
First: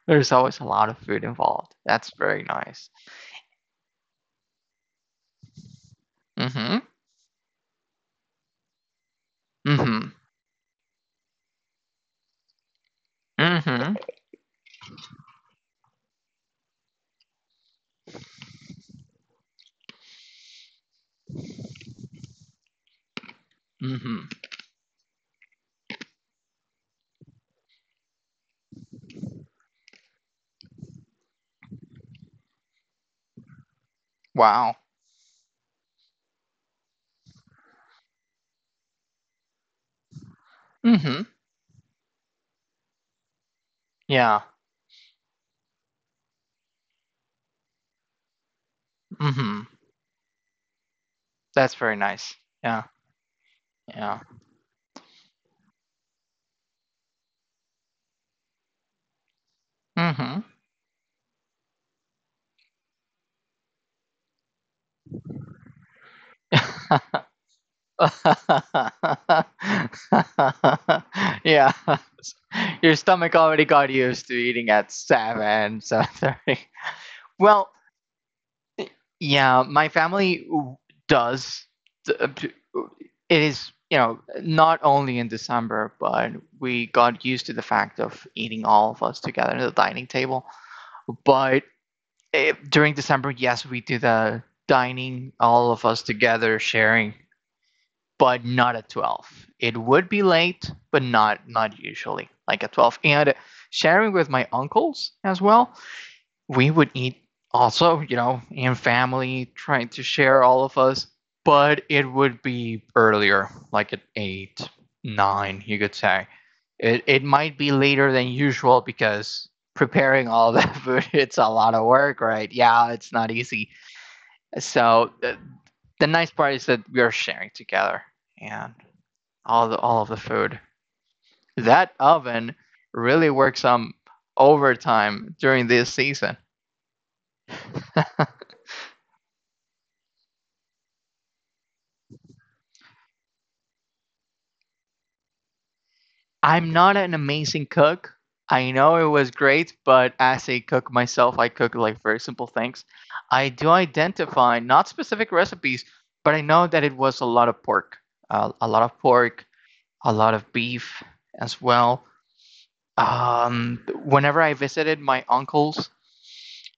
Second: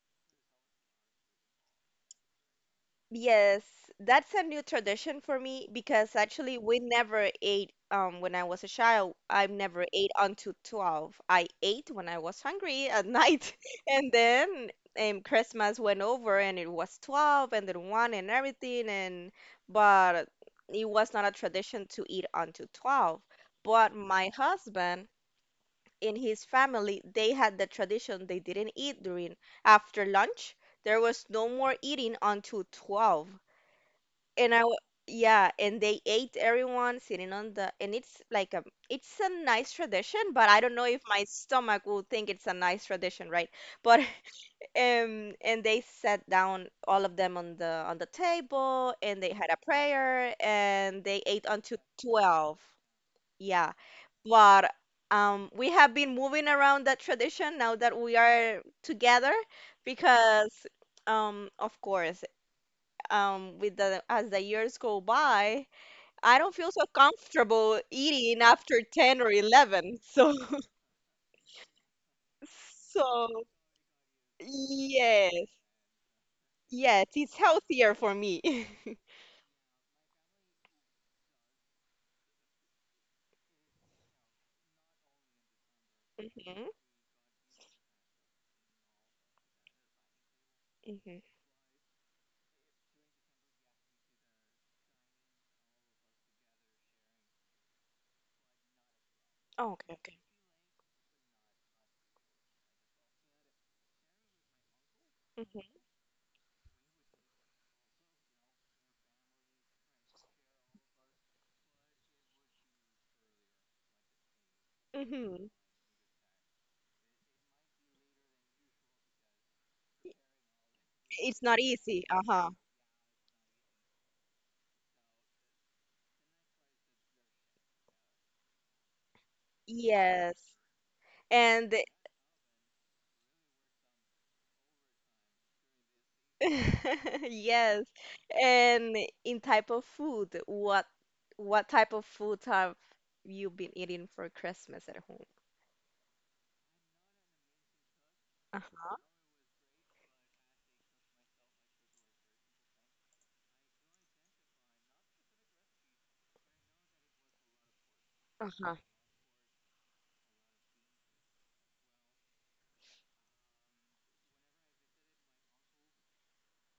S1: There's always a lot of food involved. That's very nice.
S2: Yes. That's a new tradition for me, because actually we
S1: Mm-hmm.
S2: never ate when I was a child. I've never
S1: Mm-hmm.
S2: ate until 12. I ate when I was hungry at night
S1: Mm-hmm.
S2: and then Christmas went over and it was 12 and then 1 and everything, and but it was not a tradition to eat until 12. But my
S1: Mm-hmm.
S2: husband, in his family, they had the tradition they didn't eat during after lunch. There was no more eating until 12. And I,
S1: Wow.
S2: w- yeah, and they ate everyone sitting on the, and it's like a, it's a nice tradition, but I don't know if
S1: Mm-hmm.
S2: my stomach will think it's a nice tradition, right? But
S1: Yeah.
S2: and they sat down, all of them on the table, and they had a
S1: Mm-hmm.
S2: prayer, and they ate
S1: That's
S2: until
S1: very nice.
S2: 12.
S1: Yeah.
S2: Yeah,
S1: Yeah.
S2: but we have been moving around that tradition now that we are together,
S1: Mm-hmm.
S2: because of course, with the as the years go by I don't feel so comfortable eating after 10 or 11, so
S1: Yeah. Your stomach
S2: so
S1: already got used to eating at
S2: yes,
S1: 7, 7:30.
S2: yes, it's
S1: Well,
S2: healthier for me.
S1: yeah, does. It is, you know, not only in December, but
S2: Hmm.
S1: we got used to the fact of eating all of us together at the dining table.
S2: Hmm.
S1: But during December, yes, we do the dining, all of us together sharing. But not at 12. It
S2: Oh,
S1: would
S2: okay,
S1: be late, but not usually like at 12. And sharing with my uncles as well,
S2: okay.
S1: we would eat also, you know, in family, trying to share all of us, but it would be earlier, like at 8,
S2: Hmm. Hmm.
S1: 9, you could say. It might be later than usual because preparing all that food, it's
S2: It's
S1: a
S2: not
S1: lot of
S2: easy.
S1: work, right?
S2: Uh-huh.
S1: Yeah, it's not easy. So the nice part is that we are sharing together and all of the
S2: Yes.
S1: food.
S2: And
S1: That oven really works some overtime during this season.
S2: Yes. And in type of food, what type of food have you been eating for Christmas at home?
S1: I'm not an amazing cook. I
S2: Uh-huh.
S1: know it was great, but as a cook myself, I cook like very simple things. I do identify not specific recipes, but I know that it was a lot of pork, uh, a
S2: Uh-huh.
S1: lot of pork, a lot of beef as well. Whenever I visited my uncles,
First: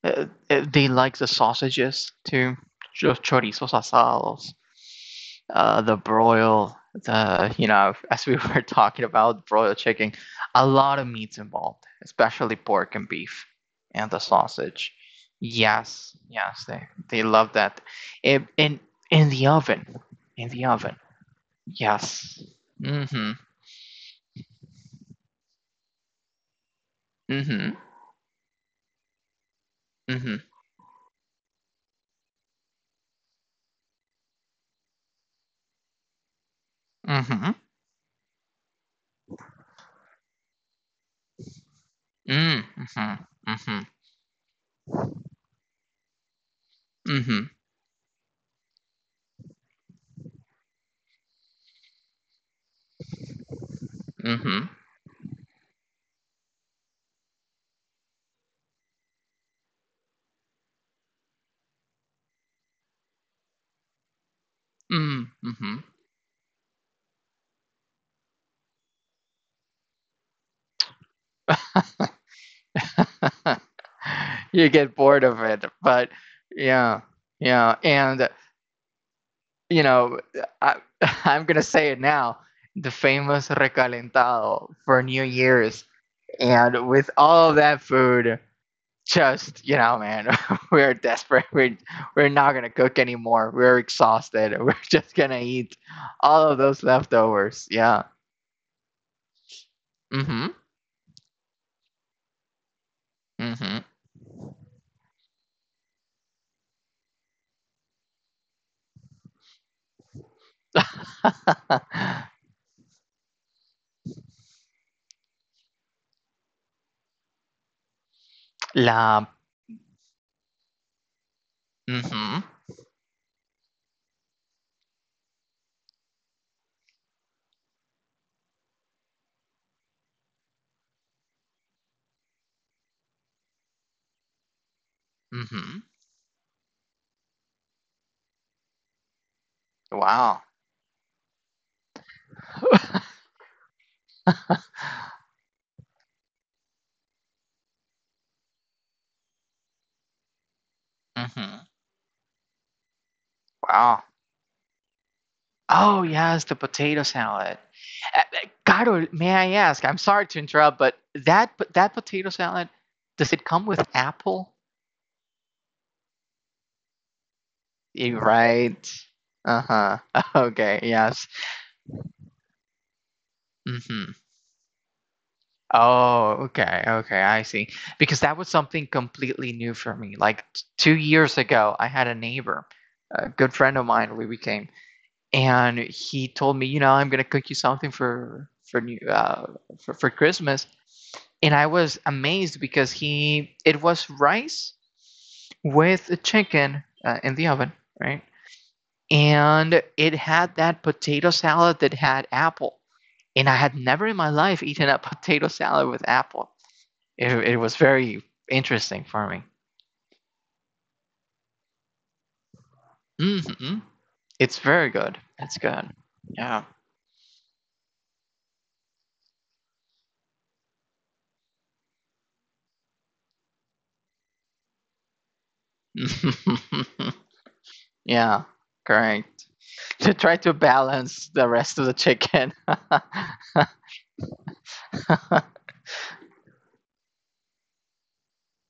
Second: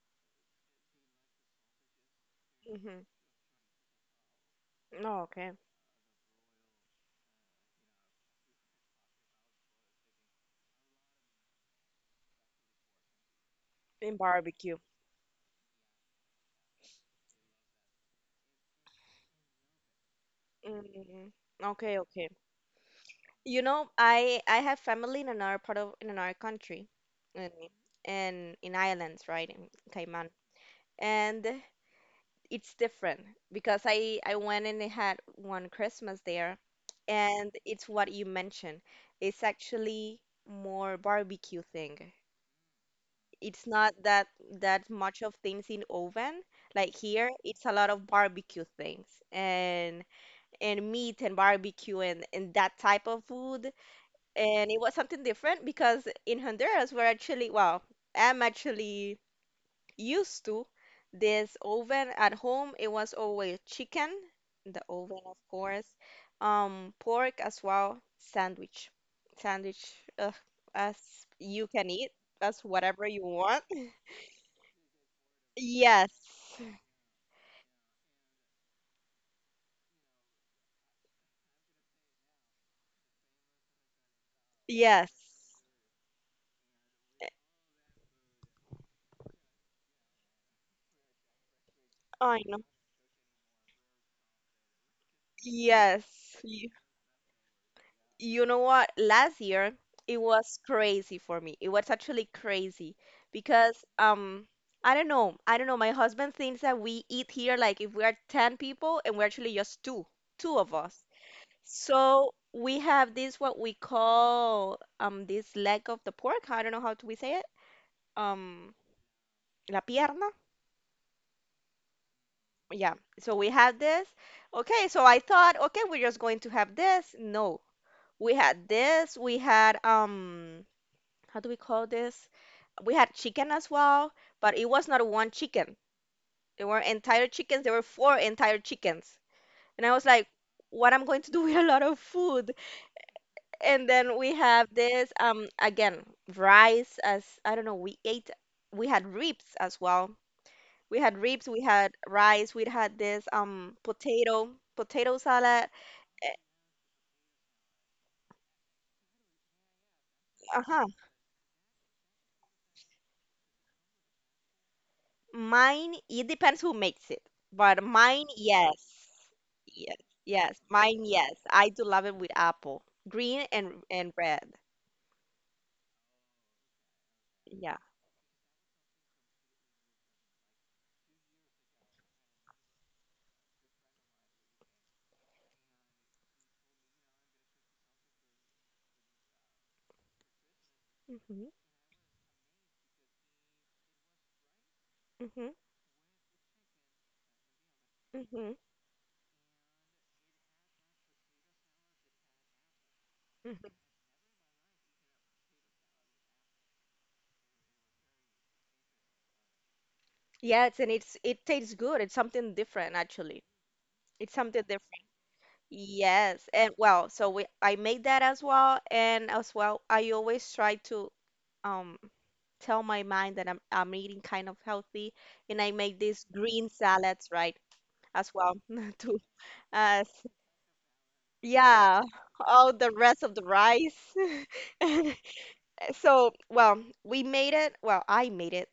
S1: They like the sausages too,
S2: Mm-hmm.
S1: chorizos asados,
S2: No, okay.
S1: the broil, the you know, as we were talking about broiled chicken, a lot of meats involved, especially pork and beef, and the
S2: In barbecue.
S1: sausage. Yes, yes, they love that. In in, in the oven, in the oven.
S2: Mm-hmm. Okay, okay.
S1: Yes. Mhm.
S2: You know, I have family in another part of in another country, and
S1: Mhm.
S2: in Ireland, right, in Cayman,
S1: Mhm.
S2: and it's different because I went and I had one Christmas there,
S1: Mhm.
S2: and it's what you mentioned. It's actually more barbecue thing.
S1: Mm. Mhm.
S2: It's
S1: Mhm.
S2: not that much of things in oven. Like here,
S1: Mhm.
S2: it's a lot of barbecue things, and meat and barbecue, and that type of food. And it was something different because in Honduras, we're actually, well, I'm actually used to this oven at home. It was always chicken in the oven,
S1: Mhm.
S2: of
S1: Mhm.
S2: course, pork as well, sandwich, sandwich, uh, as you can eat, as whatever you want.
S1: You get bored of it. But
S2: Yes,
S1: yeah, yeah, and you know, I, I'm gonna say it now. The famous recalentado for
S2: yes,
S1: New Year's, and with
S2: Eh,
S1: all that food, just you know, man, we're desperate. We're
S2: I
S1: not
S2: know.
S1: gonna cook anymore. We're exhausted. We're just gonna eat
S2: Yes,
S1: all of
S2: you,
S1: those leftovers. Yeah.
S2: you know what? Last year it
S1: Mm-hmm.
S2: was crazy for me. It was actually crazy
S1: Mm-hmm.
S2: because I don't know. I don't know. My husband thinks that we eat here like if we are 10 people, and we're actually just two, two of us. So we have this what we call this leg of the pork. I don't know how do we say it. Um
S1: La.
S2: La pierna.
S1: Mm-hmm.
S2: Yeah. So we had this. Okay, so I thought, okay, we're just going to have this. No. We had this. We had how do we call this? We had chicken as well, but it was not one chicken.
S1: Mm-hmm.
S2: There were entire chickens. There were four entire chickens, and I was like,
S1: Wow.
S2: "What I'm going to do with a lot of food?" And then we have this again rice as I don't know. We ate. We had ribs as well. We had ribs. We
S1: Mm-hmm.
S2: had rice. We had this
S1: Wow.
S2: potato salad.
S1: Oh, yes, the potato salad. Caro, may I ask? I'm sorry to
S2: Uh
S1: interrupt,
S2: huh.
S1: but that potato salad, does it come with apple?
S2: Mine, it depends who makes it, but
S1: You're
S2: mine,
S1: right.
S2: yes. Yes,
S1: Uh-huh.
S2: yes,
S1: Okay,
S2: mine,
S1: yes.
S2: yes. I do love it with apple, green and
S1: Mm-hmm.
S2: red.
S1: Oh, okay, okay, I see.
S2: Yeah.
S1: Because that was something completely new for me. Like 2 years ago, I had a neighbor, a good friend of mine, we became, and he told me, you know, I'm gonna cook you something for new for Christmas.
S2: Hmm.
S1: And I was amazed because he it was rice
S2: Hmm.
S1: with chicken in the oven,
S2: Hmm.
S1: right?
S2: Hmm.
S1: And it had that potato salad that had apple, and I had never in my life eaten a potato salad with apple. It was very interesting for me.
S2: Yes, and it tastes good. It's something different actually.
S1: Hmm.
S2: It's
S1: It's
S2: something different.
S1: very good. It's good.
S2: Yes,
S1: Yeah.
S2: and well, so we I make that as well, and as well, I always try to um tell my mind that I'm eating kind of healthy, and I make these green salads, right? As
S1: Yeah.
S2: well, to
S1: Correct.
S2: Uh,
S1: To
S2: s-
S1: try to balance the rest of the
S2: yeah,
S1: chicken.
S2: all the rest of the rice. So, well, we made it. Well, I made it,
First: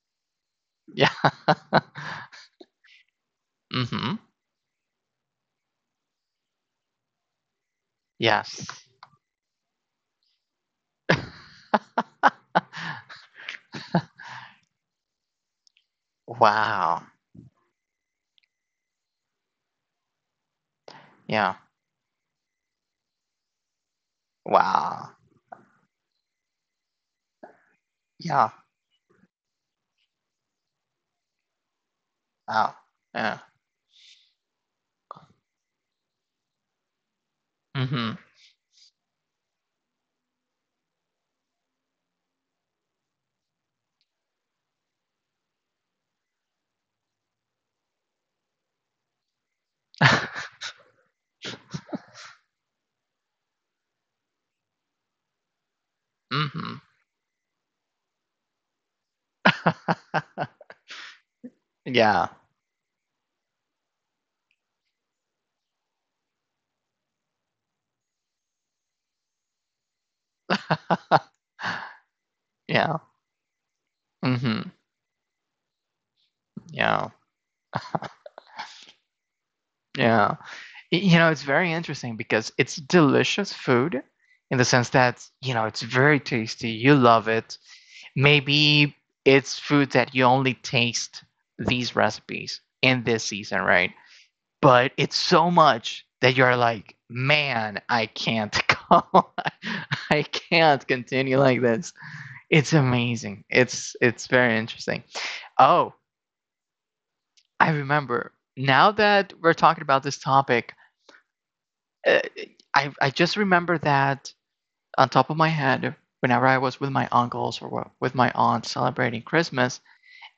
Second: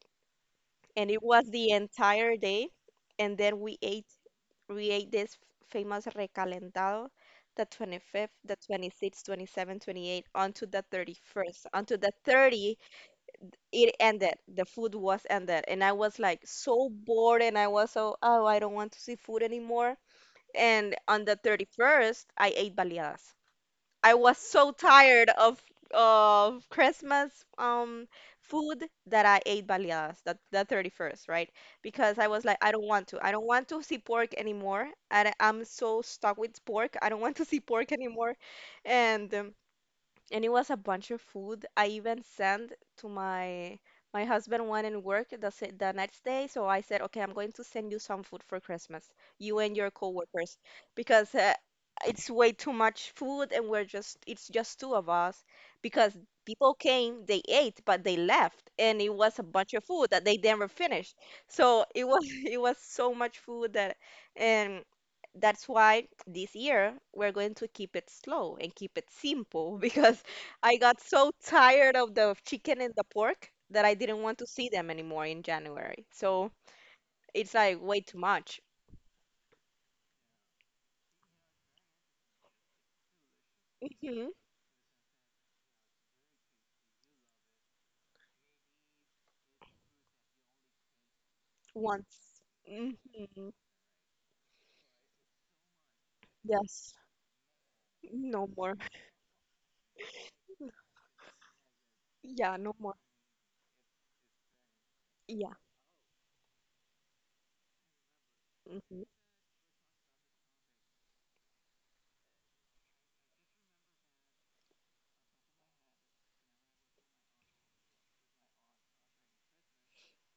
S2: and
S1: Yeah.
S2: it was the entire day. And then
S1: Hmm.
S2: we ate this famous recalentado, the 25th, the
S1: Yes.
S2: 26th, 27th, 28th, onto the 31st. Onto the 30th, it ended. The food was ended, and I was like so
S1: Wow.
S2: bored, and I was so, oh, I don't want to see food anymore. And on the
S1: Yeah.
S2: 31st, I ate baleadas. I was so tired
S1: Wow.
S2: of Christmas
S1: Yeah.
S2: food that I ate baleadas that the 31st, right? Because I was like, I don't
S1: Wow.
S2: want to. I don't
S1: Yeah.
S2: want to see pork anymore. And I'm so stuck with pork. I don't want to see pork
S1: Mhm.
S2: anymore. And it was a bunch of food. I even sent to my husband one in work the next day, so I said, okay, I'm going to send you some food for Christmas, you and your coworkers, because it's way too much food, and we're just it's just two of us, because people
S1: Mhm.
S2: came, they ate, but they left, and it was a bunch of food that they never finished. So it was
S1: Yeah.
S2: it was so much food that, and that's why this year we're going to keep it slow and keep it simple. Because I got so tired of the chicken and
S1: Yeah.
S2: the pork that I didn't want to see
S1: Mhm.
S2: them anymore in January. So
S1: Yeah.
S2: it's like way too much.
S1: Yeah. You know, it's very interesting because it's delicious food
S2: Hmm.
S1: in the sense that, you know, it's very tasty. You love it. Maybe it's food that you only taste these
S2: Once.
S1: recipes
S2: Hmm.
S1: in this season, right? But it's so much that you're
S2: Yes.
S1: like, man, I
S2: No
S1: can't
S2: more.
S1: go. I can't continue like this.
S2: Yeah,
S1: It's
S2: no more.
S1: amazing. It's very interesting.
S2: Yeah.
S1: Oh, I remember. Now
S2: Hmm.
S1: that we're talking about this topic, uh, I just remember that on top of my head whenever I was with my uncles or with my aunt celebrating Christmas.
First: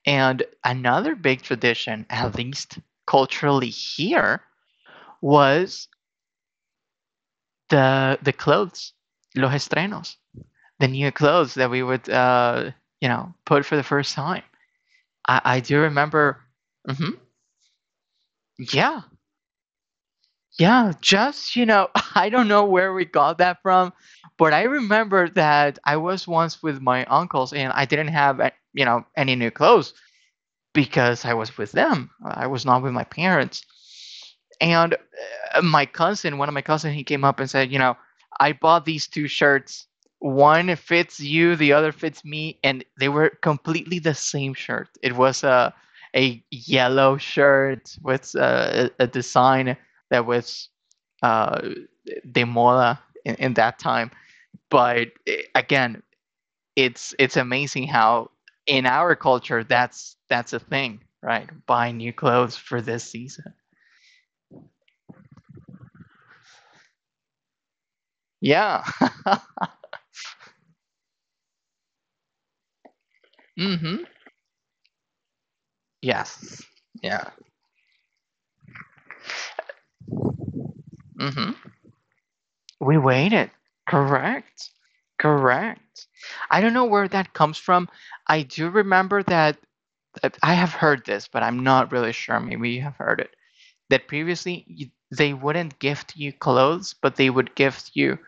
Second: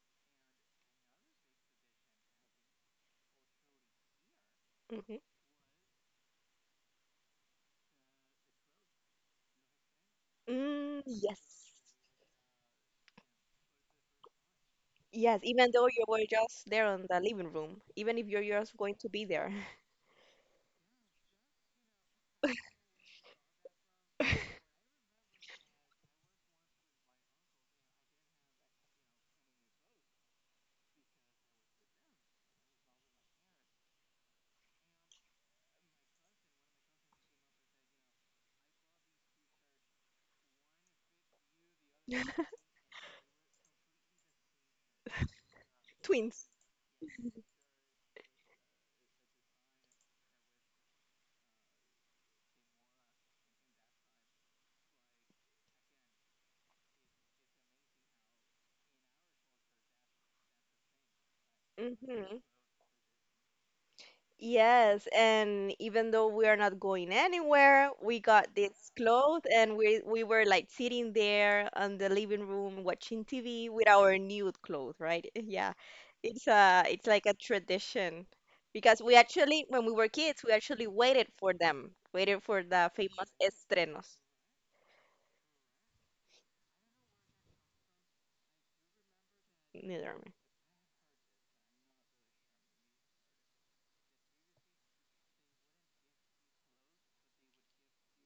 S1: And another big tradition, at least culturally here,
S2: Hmm.
S1: was the clothes, los estrenos, the
S2: Mm,
S1: new clothes that
S2: yes.
S1: we would you know put for the first time.
S2: Yes,
S1: I
S2: even
S1: do
S2: though you were
S1: remember.
S2: just there on
S1: Hmm.
S2: the living room, even if you're just going
S1: Yeah,
S2: to be there.
S1: yeah. Just you know, I don't know where we got that from, but I remember that I was once with my uncles and I didn't have you know any new clothes because I was with them. I was not with my parents. And my cousin, one of my cousin, he came up and said, you know, I bought these two shirts. One fits you, the other fits me, and they were completely the same shirt. It was a
S2: Twins.
S1: yellow shirt with a design that was uh, de moda in that time. But again, it's amazing how in our culture that's a thing, right? Buy new
S2: Hmm.
S1: clothes for this season.
S2: Yes, and even though we are not going anywhere, we got
S1: Yeah.
S2: this clothes, and we were like sitting there on the living room watching TV with
S1: Hmm.
S2: our new clothes, right? Yeah. It's
S1: Yes.
S2: uh it's like
S1: Yeah.
S2: a tradition because we actually when we were kids, we actually waited for
S1: Hmm.
S2: them, waited for the
S1: We
S2: famous
S1: waited.
S2: estrenos.
S1: Correct. Correct. I don't know where that comes from. I do remember
S2: Mm-hmm,
S1: that I have heard this, but I'm not really sure. Maybe you have heard it. That previously you, they wouldn't gift you clothes, but they would gift you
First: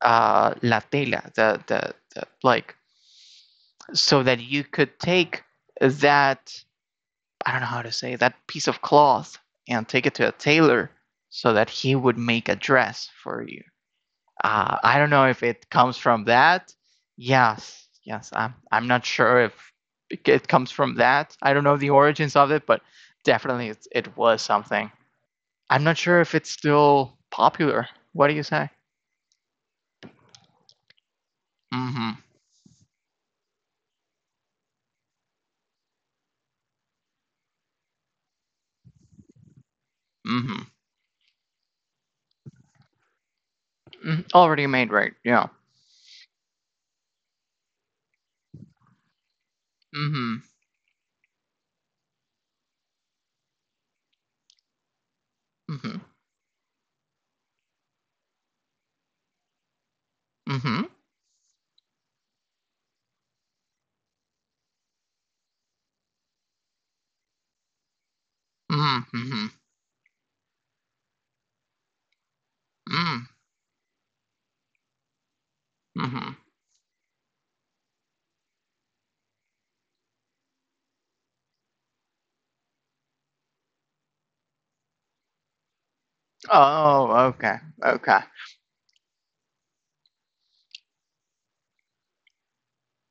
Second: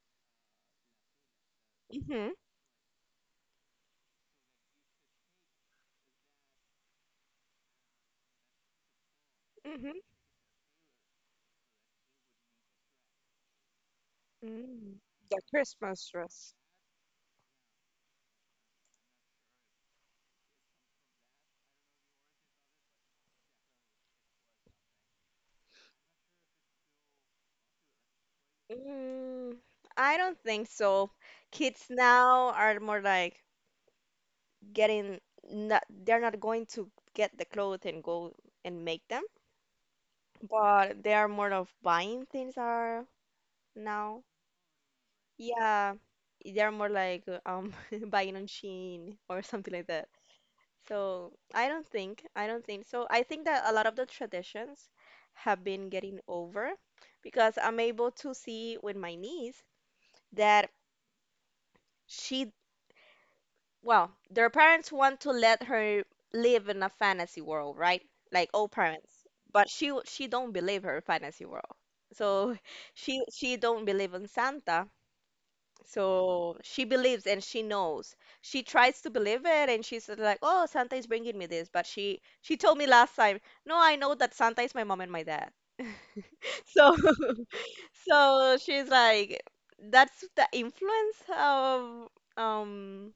S1: la tela, the like, so that you could take that I don't know how to say that piece of cloth and
S2: mm-hmm.
S1: take it to a tailor, so that he would make a dress for you.
S2: Mm,
S1: I don't know
S2: the
S1: if it comes
S2: Christmas
S1: from
S2: dress.
S1: that. Yes, yes. I'm not sure if it comes from that. I don't know the origins of it, but definitely it was something. I'm not sure if it's still popular. What do you say?
S2: Mm, I don't think so. Kids
S1: Mm-hmm.
S2: now are more like getting not they're not going to get the clothes and go and make them,
S1: Mm-hmm.
S2: but they are more of buying things are now.
S1: Mm. Already made, right? Yeah.
S2: Yeah, they're more like buying on Shein or something like that.
S1: Mm-hmm.
S2: So I don't think so. I think that a lot of the traditions have been
S1: Mm-hmm.
S2: getting over because I'm able to see with my niece that
S1: Mm-hmm.
S2: she well, their parents want to let her live in a fantasy world, right? Like all
S1: Mm-hmm.
S2: parents.
S1: Mm-hmm.
S2: But she don't believe her fantasy world. So she
S1: Mm-hmm.
S2: she don't believe in Santa.
S1: Mm-hmm.
S2: So she believes and she knows. She tries to believe it and she's like, "Oh, Santa is bringing me this." But she told me last time, "No, I know that Santa is my mom and my dad." So
S1: Oh, okay. Okay.
S2: she's like, that's the influence of um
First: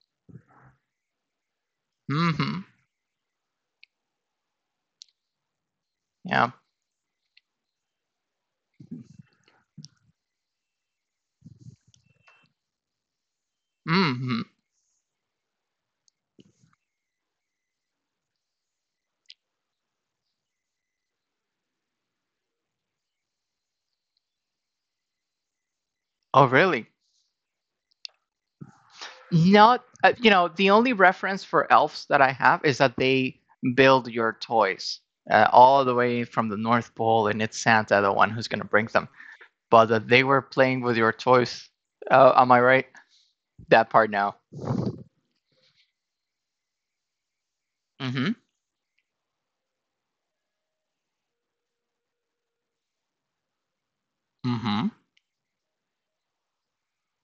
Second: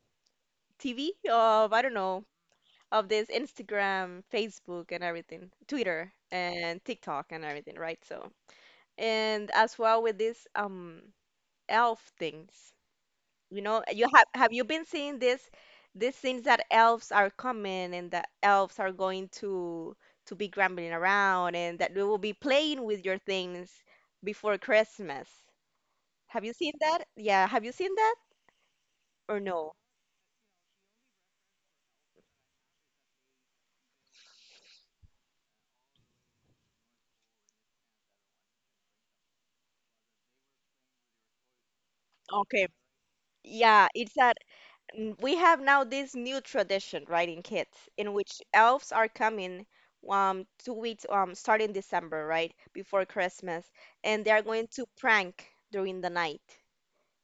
S2: TV of I don't know
S1: Mm-hmm.
S2: of this Instagram, Facebook, and everything, Twitter
S1: Yeah.
S2: and TikTok and everything, right? So, and as well with this elf things, you
S1: Mm-hmm.
S2: have you been seeing this these things that elves are coming and that elves are going to be grumbling around and that they will be playing with your things before Christmas. Have
S1: Oh,
S2: you seen
S1: really?
S2: that? Yeah, have you seen that or no?
S1: Not, you know, the only reference for elves that I have is that they build your toys all the way from the North Pole, and it's Santa, the one who's going to bring them. But that they were playing with your toys. Am I
S2: Okay.
S1: right?
S2: Yeah,
S1: That part
S2: it's
S1: now.
S2: that we have now this new tradition, right, in kids,
S1: Mm
S2: in
S1: hmm.
S2: which elves are coming 2 weeks starting December, right, before Christmas, and they are
S1: Mm
S2: going
S1: hmm.
S2: to prank during the night.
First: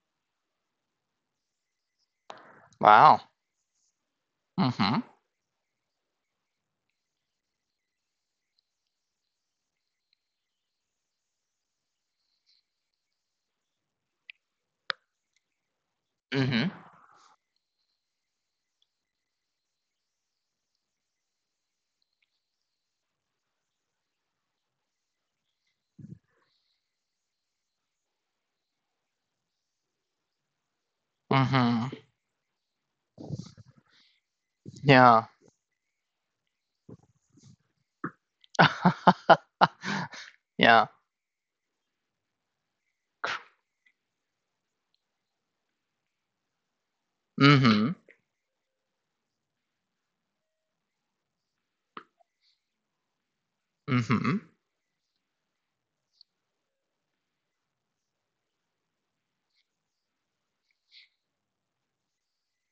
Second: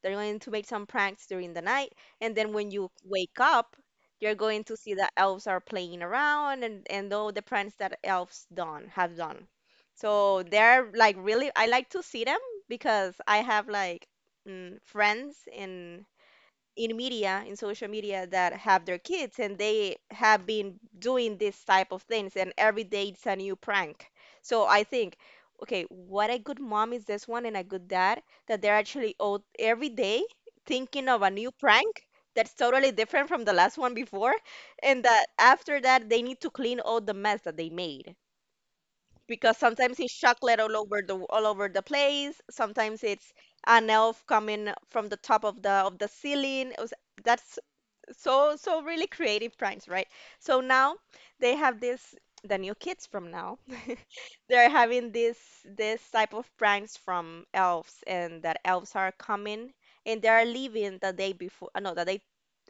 S2: They're going to make some pranks during the night, and then when you
S1: Wow.
S2: wake up, you're going to see
S1: Mm
S2: that elves are playing around and all the pranks that elves done have done. So they're like really, I like to see them because I have like friends
S1: hmm. Mm hmm.
S2: in media, in social media that have their kids and they have been doing this type of things and every day it's a new prank. So I think, okay, what a good mom is this one and a good dad that they're actually out every day thinking of a
S1: Mm
S2: new
S1: hmm.
S2: prank that's totally different from the last one before and
S1: Yeah.
S2: that after that they need to clean all the mess that they made because sometimes it's chocolate all
S1: Yeah.
S2: over the place. Sometimes it's an elf coming from the top of the ceiling. It was,
S1: Mm
S2: that's
S1: hmm.
S2: So really creative pranks, right? So now they have this the new kids from now.
S1: Mm hmm.
S2: They're having this type of pranks from elves, and that elves are coming and they are leaving the day before. No, the day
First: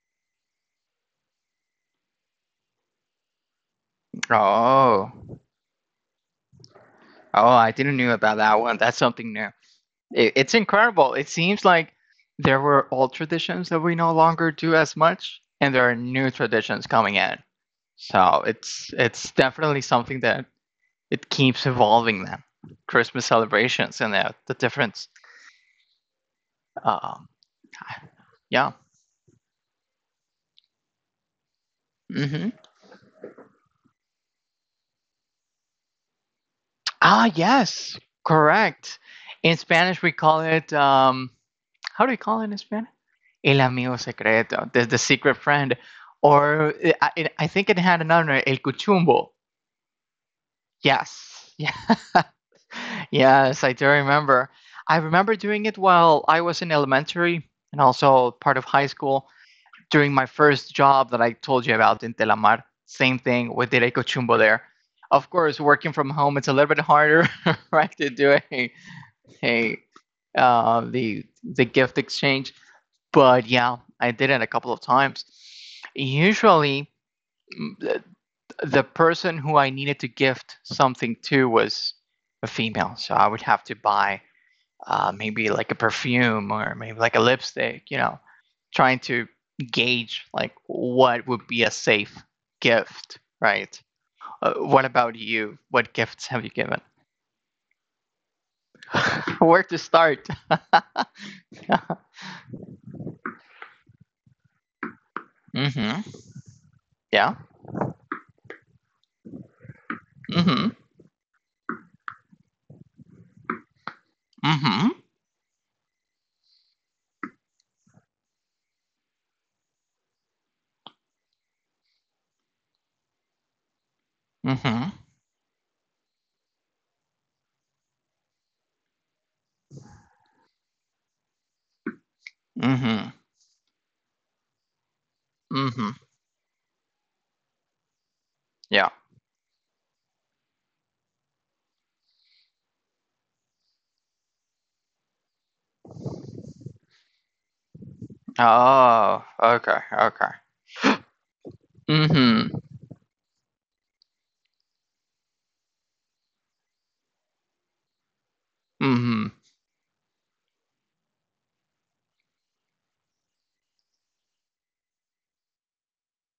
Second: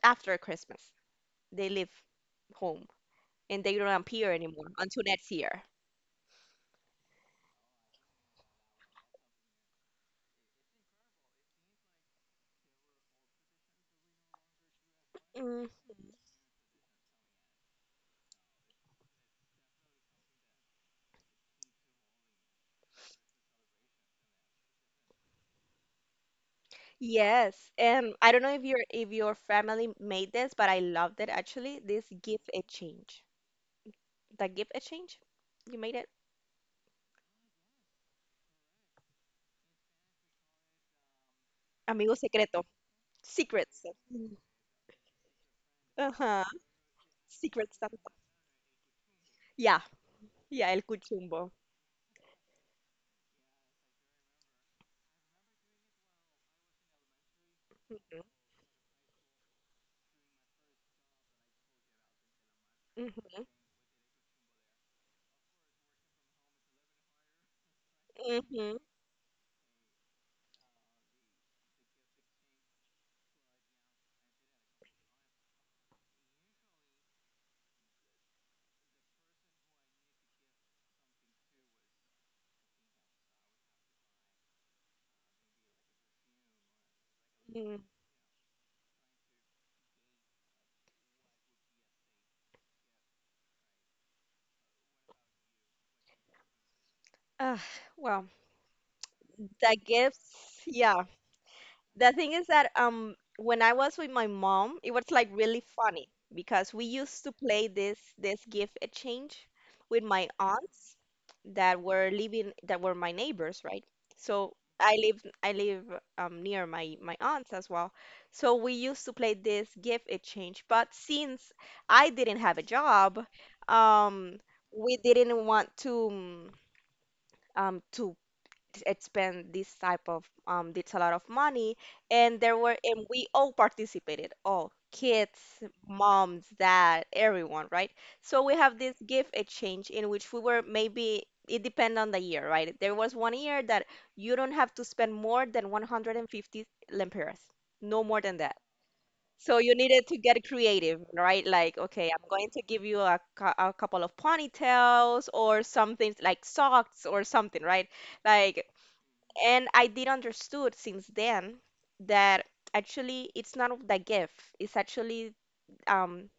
S2: after Christmas. They leave home and they don't appear anymore until
S1: Oh.
S2: next
S1: Oh,
S2: year.
S1: I didn't know about that one. That's something new. It's incredible. It seems like there were old traditions that we no longer do as much, and there are new traditions coming in. So it's definitely something that it keeps evolving. Then Christmas celebrations and the difference. Um,
S2: Yes, and I don't know
S1: yeah.
S2: if your family made this, but I loved it actually. This gift
S1: Hmm.
S2: exchange. The gift exchange? You made it?
S1: Ah, yes, correct. In Spanish, we call it. How do
S2: Amigo
S1: we call it in
S2: secreto.
S1: Spanish? El
S2: Secrets.
S1: amigo
S2: Mm.
S1: secreto, the secret friend,
S2: Uh-huh.
S1: or I think
S2: Secret
S1: it
S2: Santa.
S1: had another name, el cuchumbo.
S2: Yeah, yeah, el
S1: Yes.
S2: cuchumbo.
S1: Yeah. Yes, I do remember. I remember doing it while I was in elementary and also part of high school during my first job that I told you about in Telamar. Same
S2: Hmm.
S1: thing with Derecho Chumbo there. Of course, working from home, it's a little bit harder, right, to do
S2: Hmm.
S1: a the gift exchange. But yeah, I did it a couple of times. Usually, mm, the person who I needed to gift something to was a female, so I would have to buy maybe like a perfume or maybe like a
S2: Mm.
S1: lipstick. You know, trying to gauge like what would be a safe gift, right? What about you? What gifts have you given?
S2: Ah, well,
S1: Where
S2: the
S1: to start?
S2: gifts, yeah.
S1: Mm-hmm.
S2: The thing is that when I was with my mom, it was like really funny because we used to
S1: Yeah.
S2: play this gift exchange with my
S1: Mm-hmm.
S2: aunts that were living that were my neighbors, right? So
S1: Mm-hmm.
S2: I live near my my aunts as well. So we used to play this gift exchange, but since I didn't have a job, um
S1: Mm-hmm.
S2: we didn't want to it spend this type of it's a lot of money, and there were and
S1: Mm-hmm.
S2: we all participated, all kids,
S1: Mm-hmm.
S2: moms, dad, everyone, right? So we have
S1: Yeah.
S2: this gift exchange in which we were maybe it depend on the year, right? There was one year that you don't have to spend more than 150 lempiras, no more than that.
S1: Oh.
S2: So you
S1: Okay.
S2: needed to
S1: Okay.
S2: get creative, right? Like, okay, I'm going
S1: Mm-hmm.
S2: to give you a, a couple of ponytails or something, like socks or something, right? Like,
S1: Mm-hmm.
S2: and I did understood since then that actually it's not of the gift. It's actually um,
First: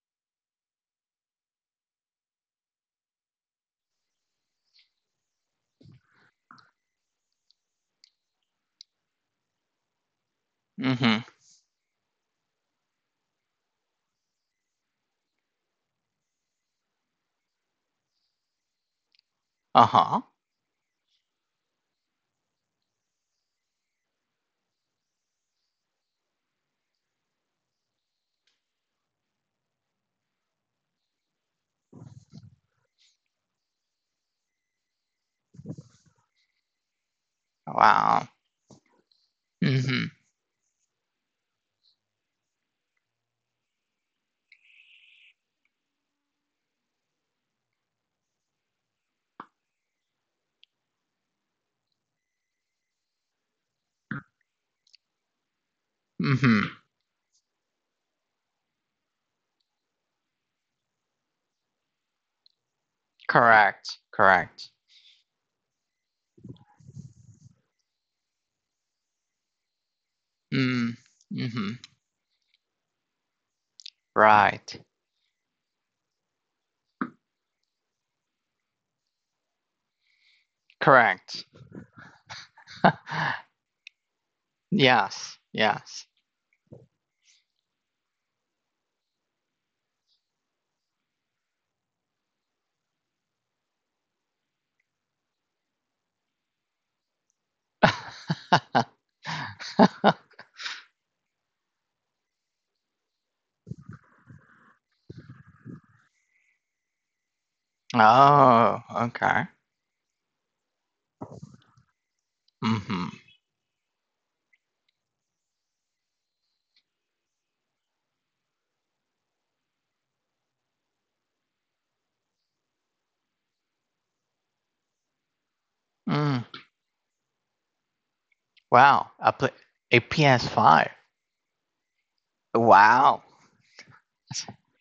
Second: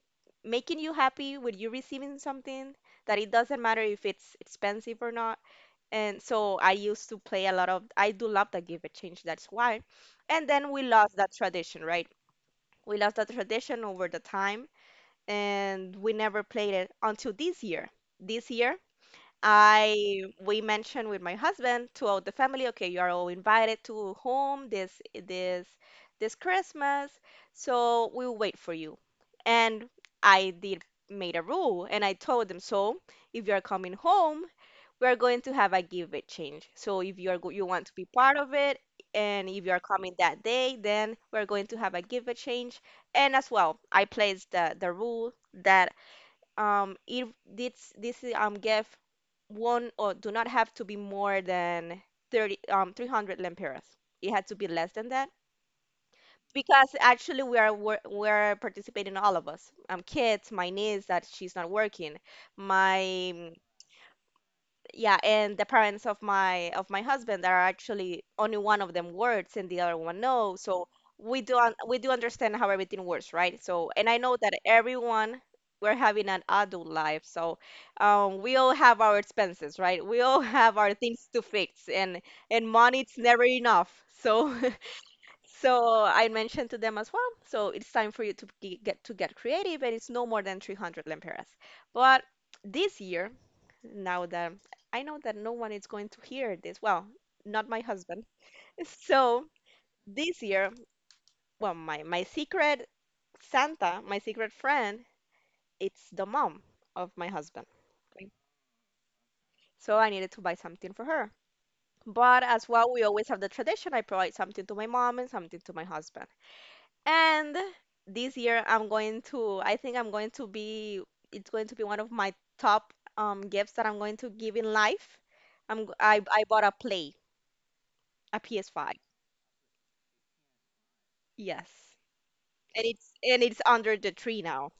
S2: making you happy with you receiving something that it doesn't matter if it's expensive or not. And so I used to play a lot of, I do love the give exchange, that's why. And then we lost
S1: Mm-hmm.
S2: that tradition, right? We lost that tradition over the time, and we never played it until this year. This year,
S1: Uh-huh.
S2: I we mentioned with my husband throughout the family, okay, you are all invited to home this this Christmas, so we'll wait for you. And I did made a rule and I told them, so if you are coming home, we are going to have a give exchange. So if you are you want to be
S1: Wow.
S2: part of it, and if you are
S1: Mm-hmm.
S2: coming that day, then we're going to have a give exchange. And as well, I placed the rule that if this gift won't or do not have to be more than 30 um 300 lempiras, it had to be less than that
S1: Mm-hmm.
S2: because actually we are we're participating, all of us, kids, my niece that she's not working, my
S1: Correct. Correct.
S2: yeah, and the parents of my husband are actually only one of them works and the other one no. So
S1: Mm.
S2: we
S1: Mm-hmm.
S2: we do understand how everything works, right? So and I know that
S1: Right.
S2: everyone, we're having an adult life, so we all have our expenses, right? We all have our things to
S1: Correct.
S2: fix, and money it's never enough. So
S1: Yes.
S2: so
S1: Yes.
S2: I mentioned to them as well. So it's time for you to get creative, and it's no more than 300 lempiras. But this year, now that I know that no one is going to hear this, well, not my husband. So this year, well, my secret Santa, my secret friend, it's the mom of my husband. Okay.
S1: Oh, okay.
S2: So I needed to buy something for her. But as well, we
S1: Mm-hmm.
S2: always have the tradition. I provide something to my mom and something to my husband. And this year I'm going to, I think I'm going to be, it's going to be one of my top gifts that I'm going to give in life.
S1: Mm.
S2: I bought a PS5.
S1: Wow. A, a PS5.
S2: Yes. And
S1: Wow.
S2: it's under the tree now.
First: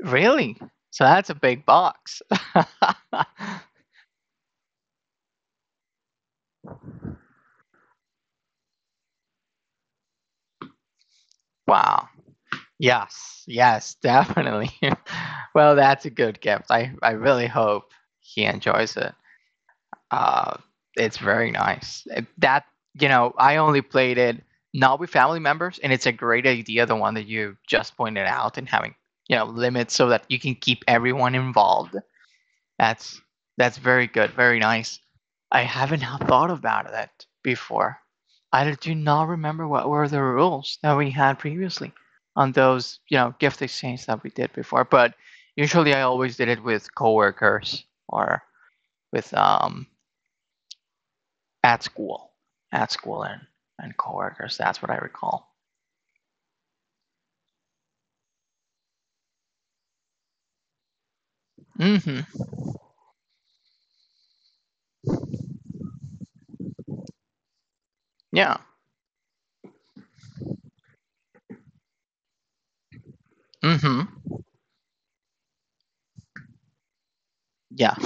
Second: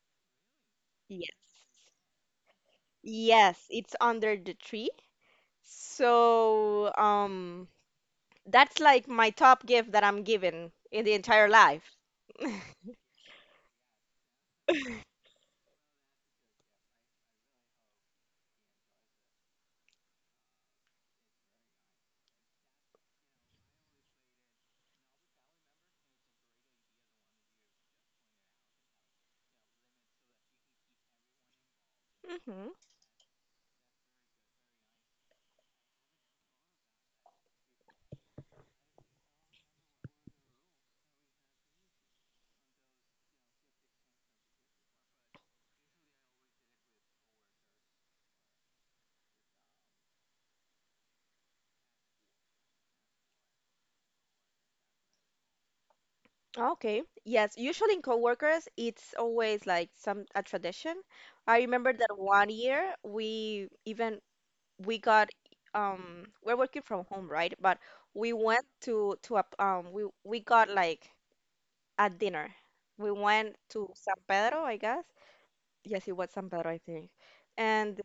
S1: Really? So that's a big
S2: Yes.
S1: box.
S2: Yes, it's under the tree. So, that's like my top gift that I'm given in the entire life.
S1: Wow. Yes. Yes, definitely. Well, that's a good gift. I really hope he enjoys it. Uh, it's very nice. That, you know, I only played it not with family members, and it's a great idea, the one that you just pointed out, and having, you know, limits so that you can keep everyone involved. That's that's very good, very nice. I haven't thought about that before. I do not remember what were the rules that we had previously on those, you know, gift exchange that we did before. But usually, I always did it with coworkers or with at school, at school and coworkers. That's what I recall.
S2: Okay. Yes, usually in coworkers, it's always like some a tradition. I remember that
S1: Mm-hmm.
S2: one year we even we got we're working from home, right? But we
S1: Yeah.
S2: went to a we got like a dinner. We went to
S1: Mm-hmm.
S2: San Pedro, I guess. Yes, it was San Pedro, I think.
S1: Yeah.
S2: And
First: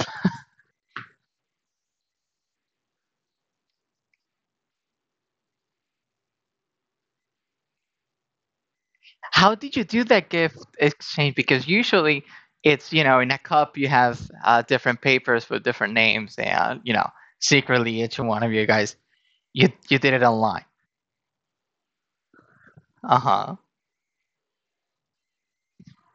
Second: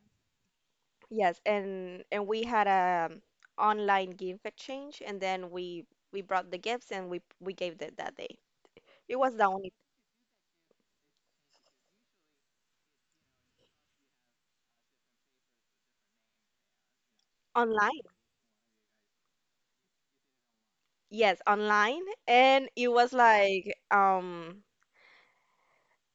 S2: yes, and we had a online gift exchange, and then we brought the gifts and we gave it that day. It was the
S1: How
S2: only
S1: did you do that gift exchange? Because usually it's, you know, in a cup you have different papers with different names and, you know,
S2: online.
S1: secretly each one of you guys, you did it online.
S2: Yes, online, and it was
S1: Uh-huh.
S2: like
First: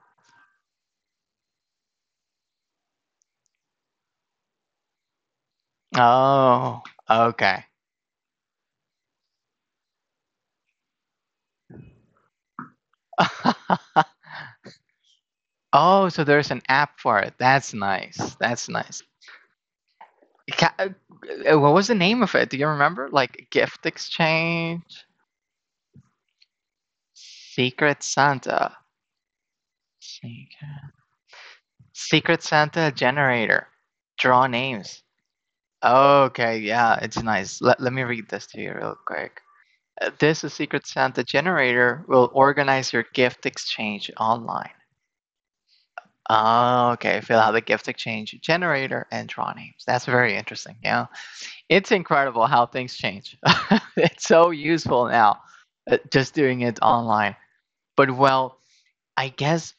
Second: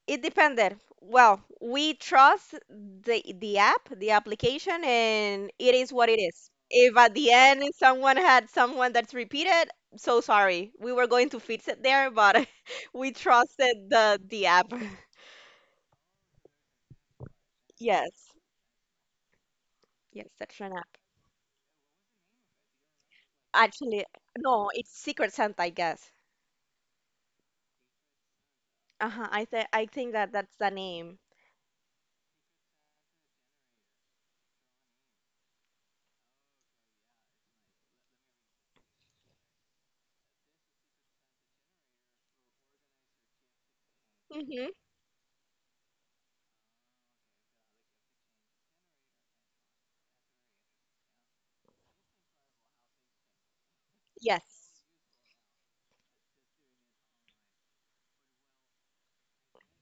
S2: it depended. Well, we trust the app, the application, and it is what it is.
S1: Oh,
S2: If at the end
S1: okay.
S2: someone had someone that's repeated, so sorry. We were going to fix it there, but we trusted the app.
S1: Oh, so there's an app for it. That's nice.
S2: Yes,
S1: That's nice.
S2: yes, that's an
S1: Ca-
S2: app.
S1: What was the name of it? Do you remember? Like gift
S2: Actually, no, it's
S1: exchange,
S2: Secret Santa, I guess.
S1: secret Santa,
S2: Uh-huh, I think that that's the name.
S1: Secret Santa generator, draw names. Okay, yeah, it's nice. Let me read this to you real quick. This is Secret Santa generator will organize your gift exchange
S2: Mm-hmm.
S1: online. Oh, okay, fill out the gift exchange generator and draw names. That's very interesting. Yeah, it's incredible how things change. It's
S2: Yes.
S1: so useful now, just doing it online. But well, I guess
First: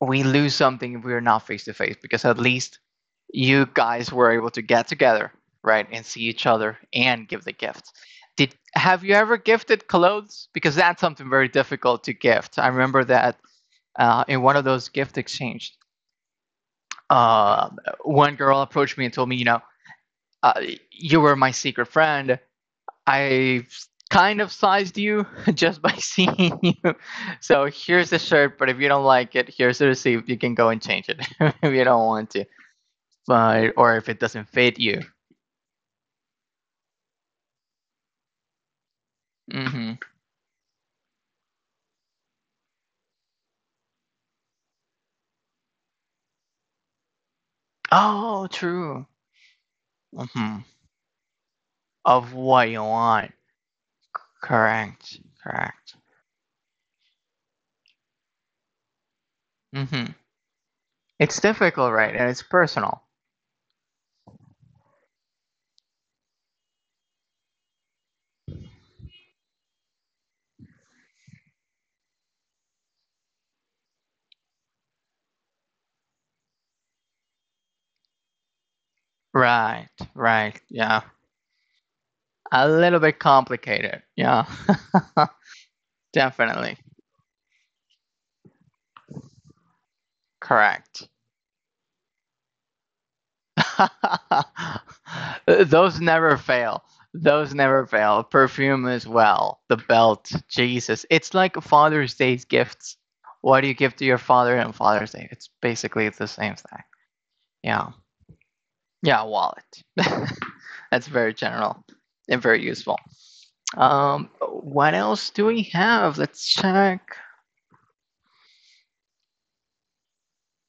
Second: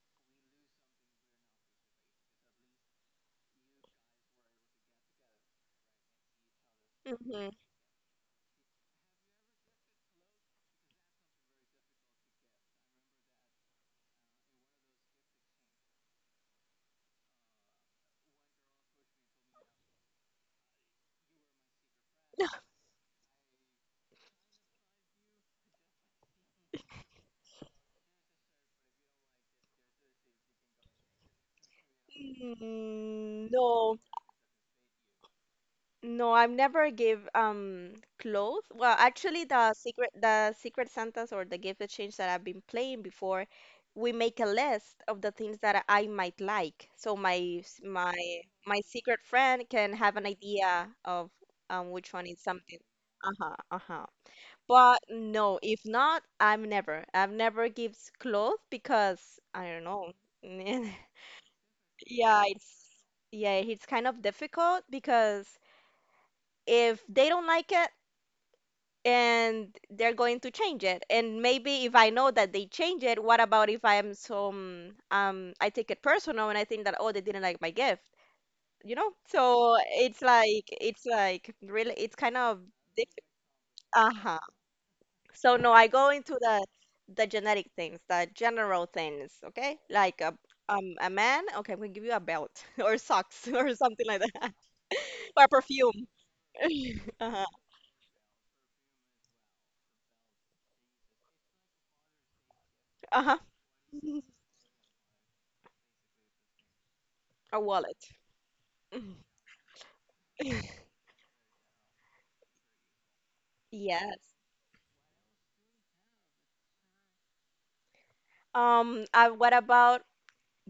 S1: we lose something if we are not face to face because at least you guys were able to get together, right, and see each other and give
S2: Mm-hmm.
S1: the gift. Did have you ever gifted clothes? Because that's something very difficult to gift. I remember that in one of those gift exchanges, uh, one girl approached me and told me, you know, uh, you were my secret friend. I kind of sized you just by seeing you. So here's the shirt, but if you don't like it, here's the receipt. You can go and change it if you don't want to,
S2: Mm,
S1: but or
S2: no,
S1: if it doesn't fit you.
S2: no, I've never give clothes. Well, actually,
S1: Hmm.
S2: the Secret Santas or the gift exchange that I've been playing before, we make a list of the things that I might like, so my
S1: Oh,
S2: my
S1: true.
S2: secret friend can have an
S1: Hmm.
S2: idea of which one
S1: Of
S2: is
S1: what
S2: something.
S1: you want.
S2: Uh-huh, uh-huh. But
S1: Correct.
S2: no, if
S1: Correct.
S2: not, I'm never. I've never gives clothes because I don't know.
S1: Hmm. It's difficult, right? And it's
S2: Yeah, it's
S1: personal.
S2: yeah, it's kind of difficult because if they don't like it and they're going to change it, and maybe if I know that they change it, what about if I am some I take it personal and I think that, oh, they didn't like my gift, you know? So
S1: Right. Right. Yeah.
S2: it's like really it's kind of
S1: A little bit
S2: difficult.
S1: complicated.
S2: Uh-huh.
S1: Yeah.
S2: So no, I go into
S1: Definitely.
S2: the genetic things, the general things, okay? Like
S1: Correct.
S2: a man, okay, I'm gonna give you a belt or socks or something like that. Or
S1: Those
S2: perfume.
S1: never fail.
S2: Uh-huh.
S1: Those never fail. Perfume as well. The belt. Jesus. It's like Father's Day's gifts.
S2: Uh-huh.
S1: What do you give to your father on Father's Day? It's basically the same thing.
S2: A
S1: Yeah.
S2: wallet.
S1: Yeah,
S2: Mhm.
S1: wallet. That's very general and very useful.
S2: Yes.
S1: What else do we have? Let's check.
S2: What about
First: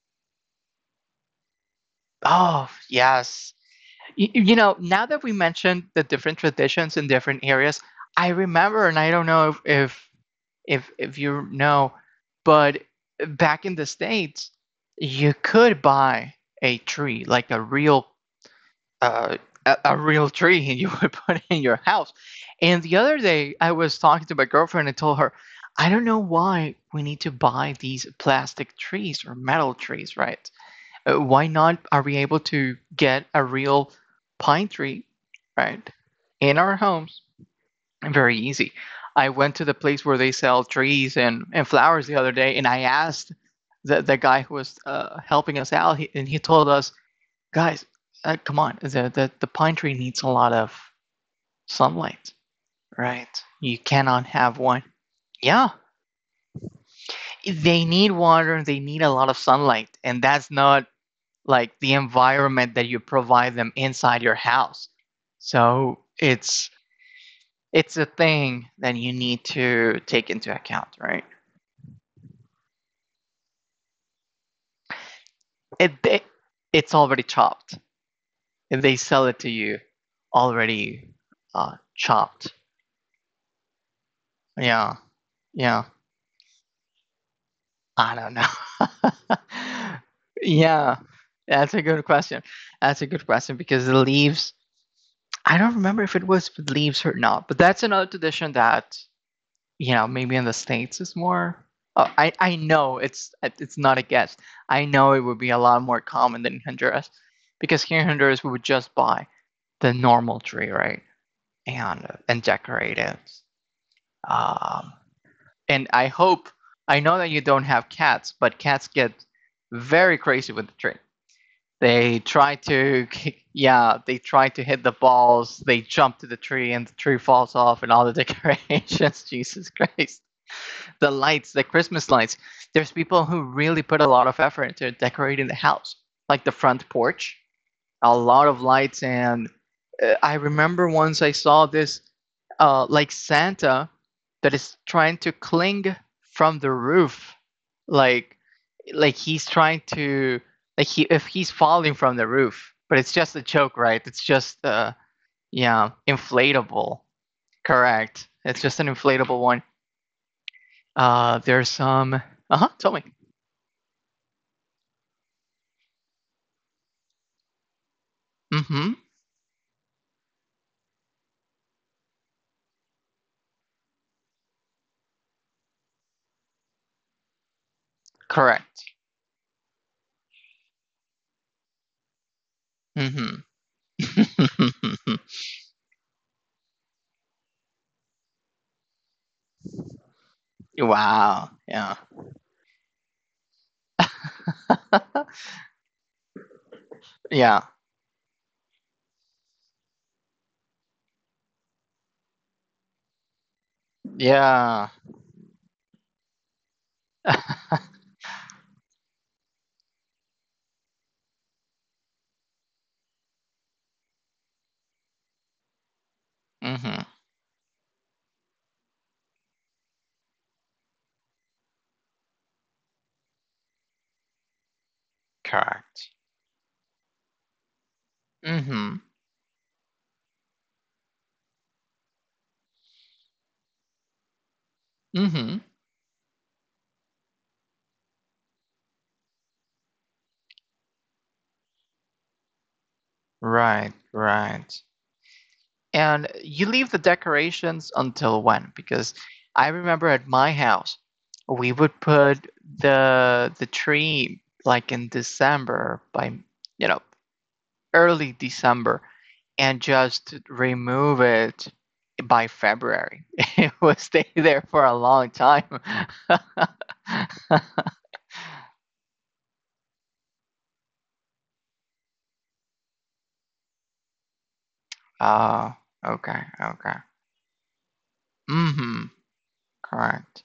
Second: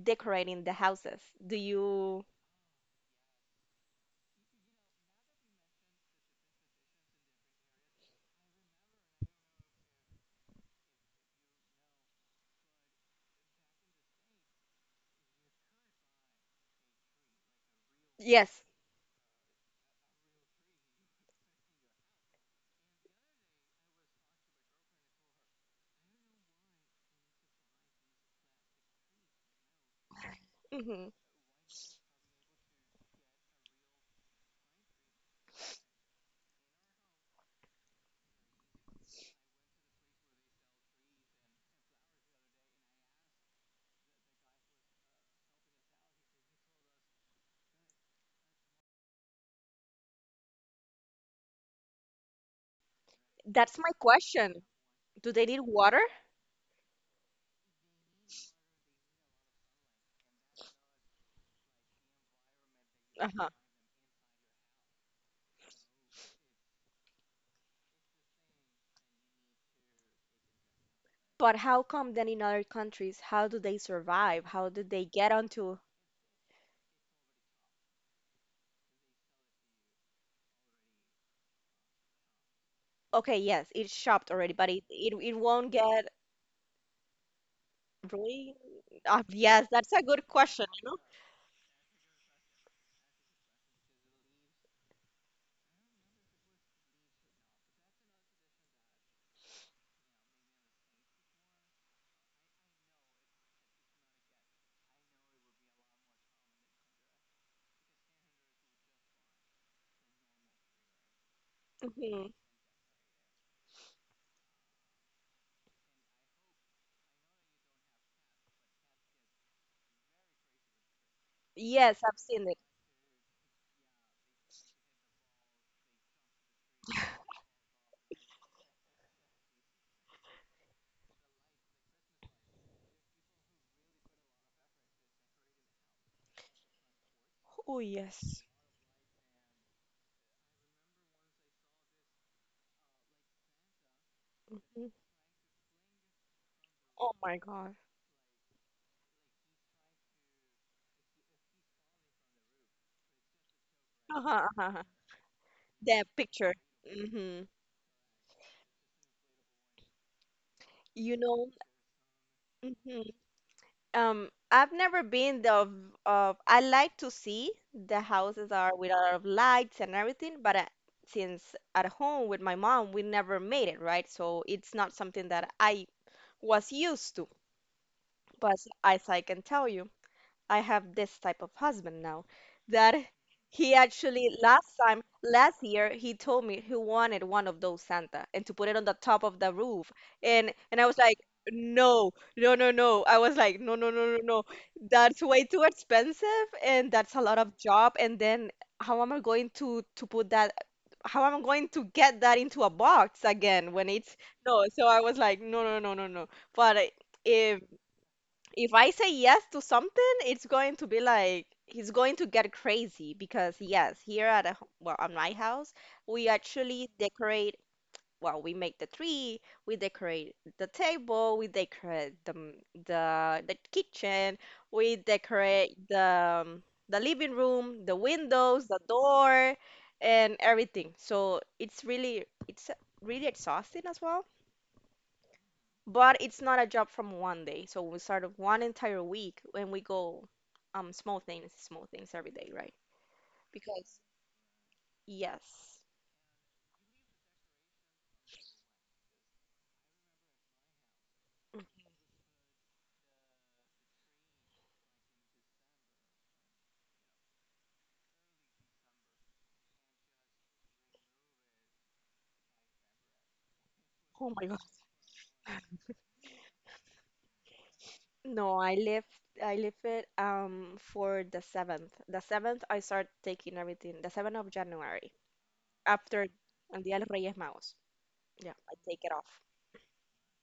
S2: decorating the houses? Do you?
S1: Oh, yes. You know, now that we mentioned the different traditions in different areas, I remember, and I don't know if you know. But back in the states, you could buy a tree, like
S2: Yes.
S1: uh, a real tree, and you would put it in your house. And the other day, I was talking to my girlfriend and told her, I don't know why we need to buy these plastic trees or metal trees, right?
S2: Hmm.
S1: Why not are we able to get a real pine tree, right, in our homes? Very easy. I went to the place where they sell trees and flowers the other day, and I asked the guy who was helping us out, he, and he told us, guys, come on, the pine tree needs a lot of sunlight, right? You
S2: That's my
S1: cannot have
S2: question.
S1: one.
S2: Do they need
S1: Yeah,
S2: water?
S1: they need water, they need a lot of sunlight, and that's not like the environment that you
S2: Uh-huh.
S1: provide them inside your house. So it's a thing that you need to take into account, right?
S2: But how come then in other countries, how do they survive? How do they get onto?
S1: It it's already chopped and they sell it to you already chopped.
S2: Okay, yes, it's shopped already, but
S1: Yeah.
S2: it won't
S1: Yeah.
S2: get
S1: I don't
S2: ruined.
S1: know.
S2: Yes, that's a good question, you
S1: Yeah,
S2: know?
S1: that's a good question. That's a good question because the leaves, I don't remember if it was with leaves or not, but that's another tradition that, you know, maybe in the states is more I know it's not a guess, I know it would be a lot more common than Honduras, because here in Honduras we would just buy the normal tree, right,
S2: Hmm.
S1: and decorative. Um, and I hope I know that you don't have cats, but cats get very crazy with the tree.
S2: Yes,
S1: They
S2: I've seen
S1: try
S2: it.
S1: to yeah, they try to hit the balls. They jump to the tree and the tree falls off and all the decorations. Jesus Christ. The lights, the Christmas lights. There's people who really put a lot of effort into decorating the house, like the front porch
S2: Oh
S1: a
S2: yes.
S1: lot of lights and I remember once I saw this like Santa that is
S2: Mhm.
S1: trying to cling from the
S2: Oh
S1: roof,
S2: my God.
S1: like like he's trying to, he if he's falling from the roof, but it's just a joke, right? It's
S2: Uh-huh,
S1: just
S2: uh-huh.
S1: yeah,
S2: The picture.
S1: inflatable.
S2: Mm-hmm.
S1: Correct, it's just an inflatable one.
S2: You know,
S1: There's some uh-huh, tell me.
S2: hmm, I've never been the of I like to see the houses are
S1: Mm-hmm.
S2: with a lot of lights and everything, but I, since at home with my mom, we never made it, right? So it's not something that I was used to. But
S1: Correct.
S2: as I can tell you, I have this type of husband now that
S1: Mm-hmm.
S2: he actually last time last year he told me he wanted one of those Santa and to put it on the top of the roof, and I was like
S1: Wow. Yeah.
S2: no no I was like no no, no, no that's way too expensive and that's a lot of
S1: Yeah.
S2: job, and then how am I going to put that, how am I going to get that into a box again when it's no,
S1: Yeah.
S2: so I was like no no, no, no, but if if I say yes to something, it's going to be like he's going to get crazy because yes, here at well, at my house, we actually
S1: Hmm.
S2: decorate. Well, we make the tree, we decorate the table, we decorate the the kitchen, we decorate the
S1: Correct.
S2: um, the living room, the windows, the
S1: Hmm.
S2: door, and everything. So it's really exhausting as well,
S1: Hmm.
S2: but it's not a job from one day. So we start of one entire week, and we go small things every day, right?
S1: Right,
S2: Because
S1: right.
S2: yes.
S1: And you leave the decorations until when? Because I remember at my house, we would put the tree like in December by, you know, early December and just remove it by February. It would stay
S2: Oh my God.
S1: there for a long time.
S2: No, I left it for the 7th. The 7th I start taking everything. The 7th of January,
S1: Oh,
S2: after
S1: okay,
S2: El Día
S1: okay.
S2: de los Reyes Magos. Yeah, I take
S1: Hmm.
S2: it off.
S1: Correct.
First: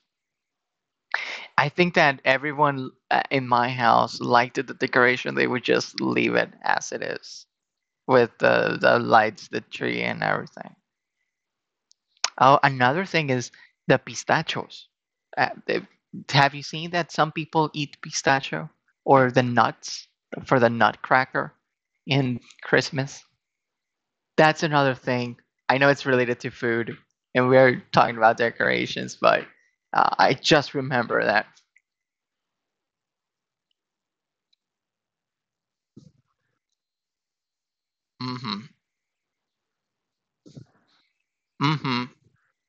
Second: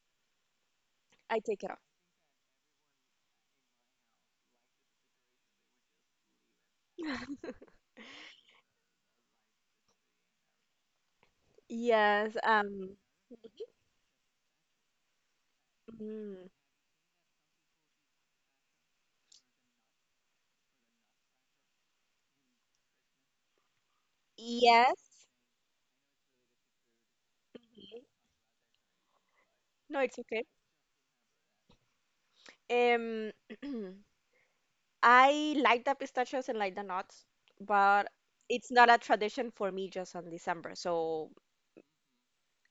S2: I take
S1: I
S2: it off.
S1: think that everyone in my house liked the decoration. They would just leave it as it is with the lights, the tree, and everything.
S2: Yes,
S1: Oh, another thing is the pistachios. Uh, they-
S2: mm,
S1: have you seen that some people eat pistachio or the nuts for the nutcracker in Christmas? That's another
S2: yes.
S1: thing. I know it's related to food, and we're talking about decorations, but
S2: No, it's
S1: I
S2: okay.
S1: just remember that.
S2: Um I like the pistachios and like the nuts, but
S1: Mm hmm.
S2: it's not a tradition for me just on December. So,
S1: Mm hmm.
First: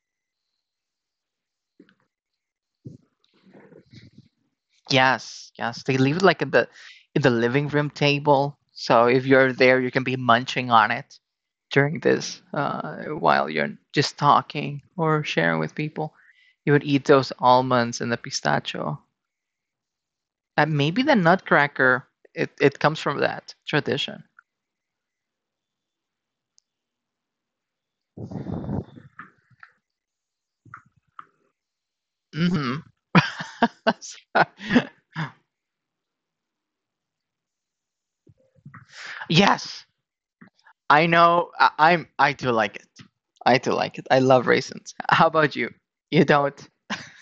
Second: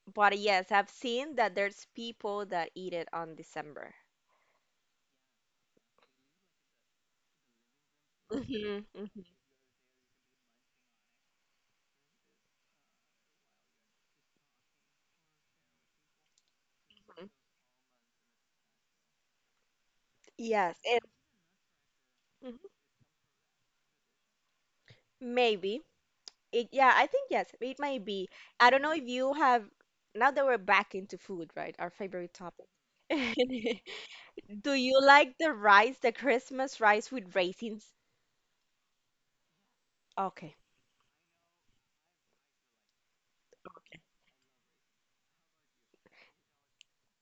S2: but yes, I've seen that there's people that eat it on December.
S1: Yes, yes. They leave it like in the living room table.
S2: Hmm
S1: So if
S2: hmm.
S1: you're there, you can be munching on it during this while you're just talking or sharing with people. You would eat those almonds and the pistachio.
S2: Yes, it
S1: Maybe the nutcracker. It
S2: mhm,
S1: it comes from that tradition.
S2: maybe. It, yeah, I think yes, it might be. I don't know if you have, now that we're back into food, right? Our favorite topic.
S1: Hmm.
S2: Do you like the rice, the Christmas rice with raisins?
S1: Yes,
S2: Okay.
S1: I know. I, I'm. I do like it. I do like it. I love raisins. How about you? You don't.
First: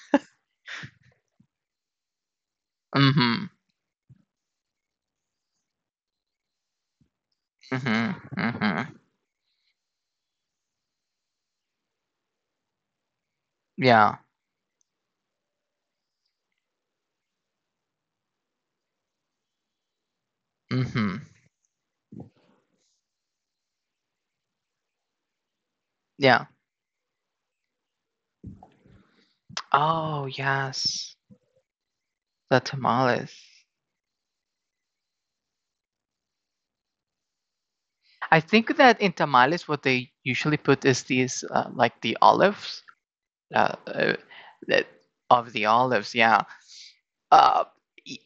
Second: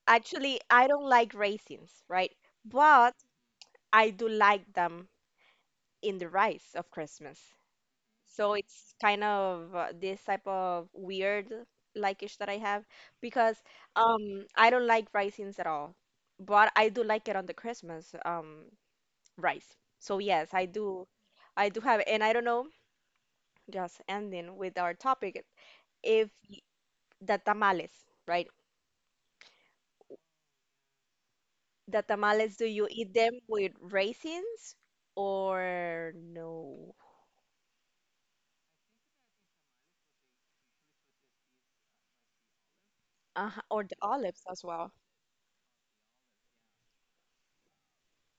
S2: Actually, I don't like raisins, right? But
S1: Hmm.
S2: I do like them in the rice of Christmas.
S1: Hmm.
S2: So it's
S1: Hmm.
S2: kind of this type of weird likeish that I have, because
S1: Yeah.
S2: I don't like raisins at all, but I do like it on the Christmas rice. So yes, I do
S1: Mhm.
S2: I do have. And I don't know, just ending with our topic, if
S1: Yeah.
S2: the tamales, right?
S1: Oh, yes.
S2: The tamales, do
S1: The
S2: you eat them
S1: tamales.
S2: with raisins or no?
S1: I think that in tamales, what they usually put is these, like the olives,
S2: Uh-huh, or
S1: uh,
S2: the
S1: uh,
S2: olives as well.
S1: that of the olives. Yeah. Uh, e-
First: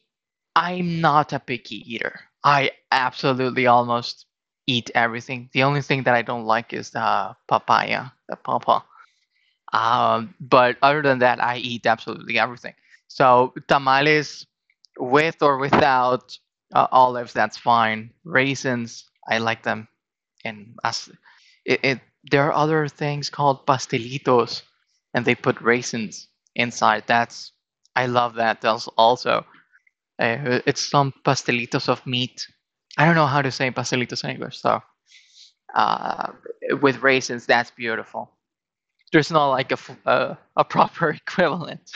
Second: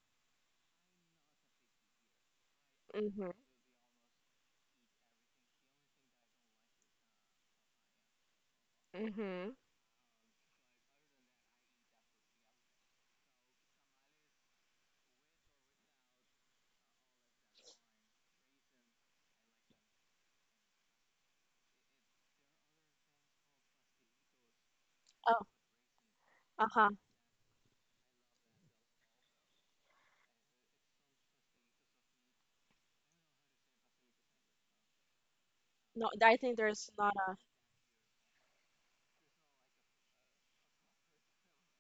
S1: I'm not a picky eater. I
S2: Mm-hmm.
S1: absolutely almost eat everything. The only thing that I don't like is the papaya, the pawpaw.
S2: Mm-hmm.
S1: But other than that, I eat absolutely everything. So tamales with or without olives, that's fine. Raisins, I like them. And as it, it, there are other things called pastelitos, and they put
S2: Oh,
S1: raisins inside.
S2: uh-huh.
S1: That's I love that. That's also it's some pastelitos of meat. I don't know how to say pastelitos in English, so
S2: No,
S1: uh,
S2: I think
S1: with
S2: there's not
S1: raisins,
S2: a.
S1: that's beautiful. There's not like a proper equivalent.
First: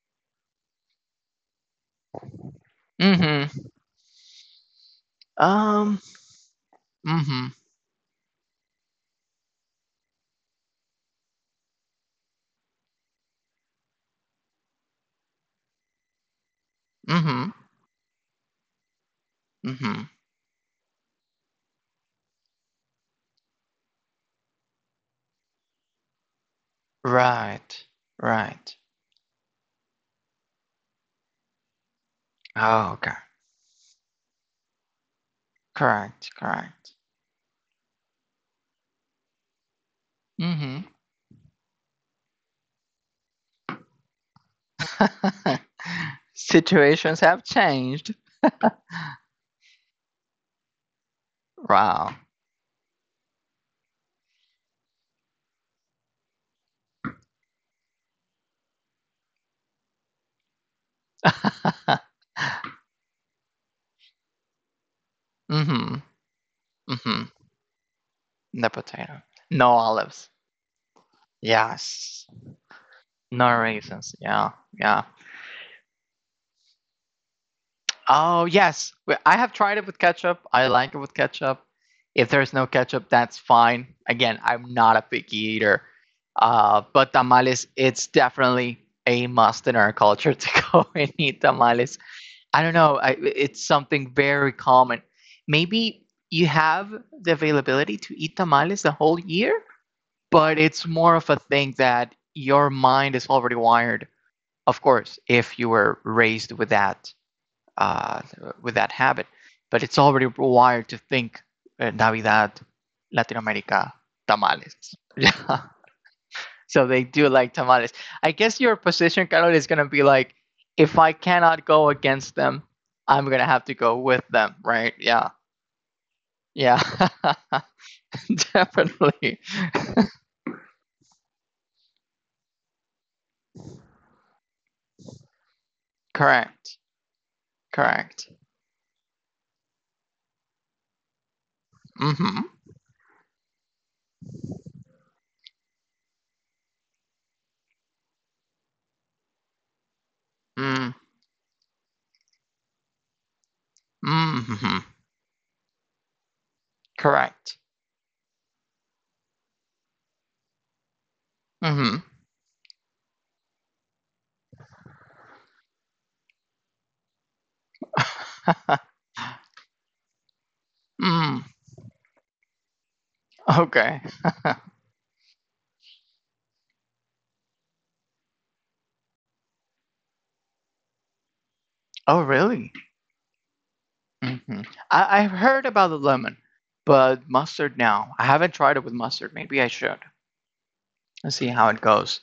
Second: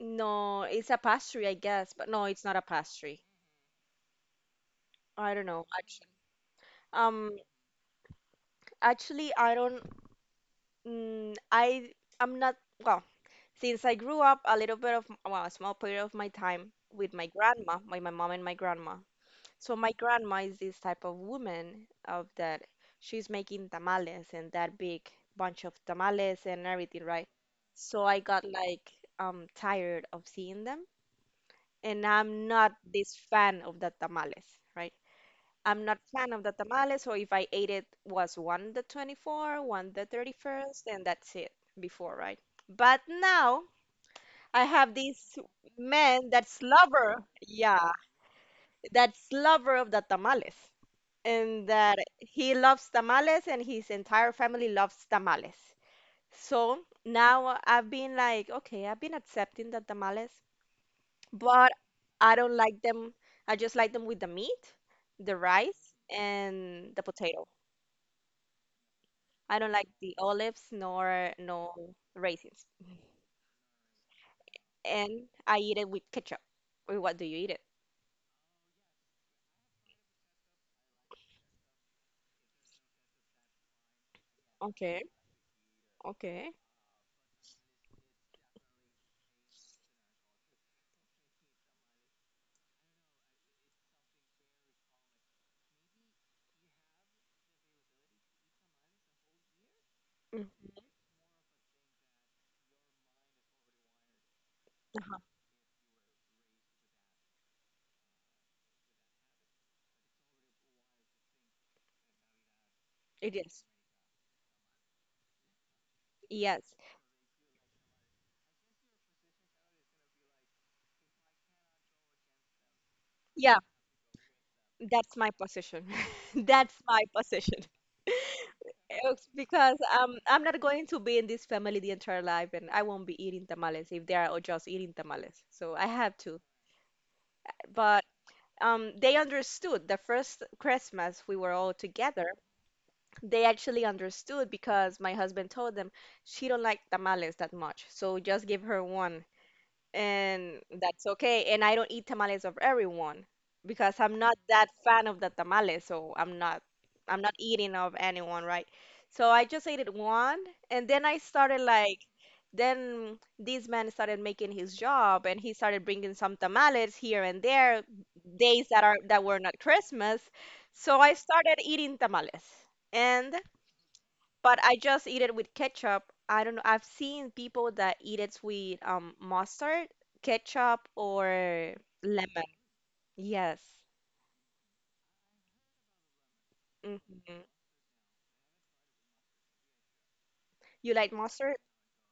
S2: No, it's a pastry, I guess, but no, it's not a pastry.
S1: Mm-hmm.
S2: I don't know,
S1: Um.
S2: actually. Um,
S1: Mm-hmm.
S2: Actually, I don't. Mm, I I'm not. Well, since I grew up, a little bit of, well, a small period of my time with my
S1: Mm-hmm.
S2: grandma, my mom and my grandma. So my
S1: Mm-hmm.
S2: grandma is this type of woman of that. She's making tamales and that big bunch of tamales and everything, right?
S1: Right.
S2: So I got
S1: Right.
S2: like tired of seeing them. And I'm not
S1: Oh, okay.
S2: this fan of the tamales, right? I'm not
S1: Correct.
S2: fan of the
S1: Correct.
S2: tamales, so if I ate it was one the 24th, one the
S1: Mm-hmm.
S2: 31st, and that's it before, right? But now I have this man that's lover,
S1: Situations have
S2: yeah,
S1: changed.
S2: that's lover of the tamales, and that
S1: Wow.
S2: he loves tamales and his entire family loves tamales. So now I've been like, okay, I've been accepting the tamales, but
S1: Mm-hmm.
S2: I don't like them. I just like them with the meat, the rice, and the
S1: Mm-hmm.
S2: potato.
S1: The potato.
S2: I
S1: No
S2: don't like the
S1: olives.
S2: olives nor no
S1: Yes.
S2: raisins.
S1: No raisins. Yeah. Yeah.
S2: And I eat it with ketchup. Or what do you eat it?
S1: Oh, yes. Well, I have tried it with ketchup. I like it with ketchup. If there's no ketchup, that's fine. Again, I'm not
S2: Okay,
S1: a picky eater.
S2: okay.
S1: But tamales, it's definitely a must in our culture to go and eat tamales. I don't know. It's something very common. Maybe you have the availability to eat tamales the whole year,
S2: Mm,
S1: but it's more of a thing that your mind is already wired. Of course, if you were raised uh, with that habit. But it's already wired to think Navidad,
S2: It
S1: Latin
S2: is.
S1: America, tamales. Yeah.
S2: Yes.
S1: So they do like tamales. I guess your position, Carol, is going to be like, if I cannot go against them, I'm going to
S2: Yeah,
S1: have to go with them, right?
S2: that's my
S1: Yeah.
S2: position. That's
S1: Yeah.
S2: my position. It's
S1: Definitely.
S2: because I'm not going to be in this family the entire life, and I won't be eating tamales if they are all just eating tamales. So I have to.
S1: Correct.
S2: But
S1: Correct.
S2: they understood the first Christmas we were all together.
S1: Mm-hmm.
S2: They actually understood because my husband told them she don't like tamales that much, so just give her one, and
S1: Mm.
S2: that's okay. And I don't eat tamales of everyone because I'm not that
S1: Mm-hmm.
S2: fan of the tamales, so I'm not
S1: Correct.
S2: eating of anyone, right? So I just ate it one, and then I started like
S1: Mm-hmm.
S2: then this man started making his job, and he started bringing some tamales here and there, days that were not Christmas. So I started
S1: Mm.
S2: eating tamales, and
S1: Okay.
S2: but I just eat it with ketchup. I don't know. I've seen people that eat it with mustard, ketchup, or
S1: Oh,
S2: lemon.
S1: really?
S2: Yes.
S1: Mhm. I, I've heard about the lemon, but
S2: Hmm.
S1: mustard now. I haven't tried it with mustard. Maybe I should
S2: You like
S1: let's see
S2: mustard?
S1: how it goes.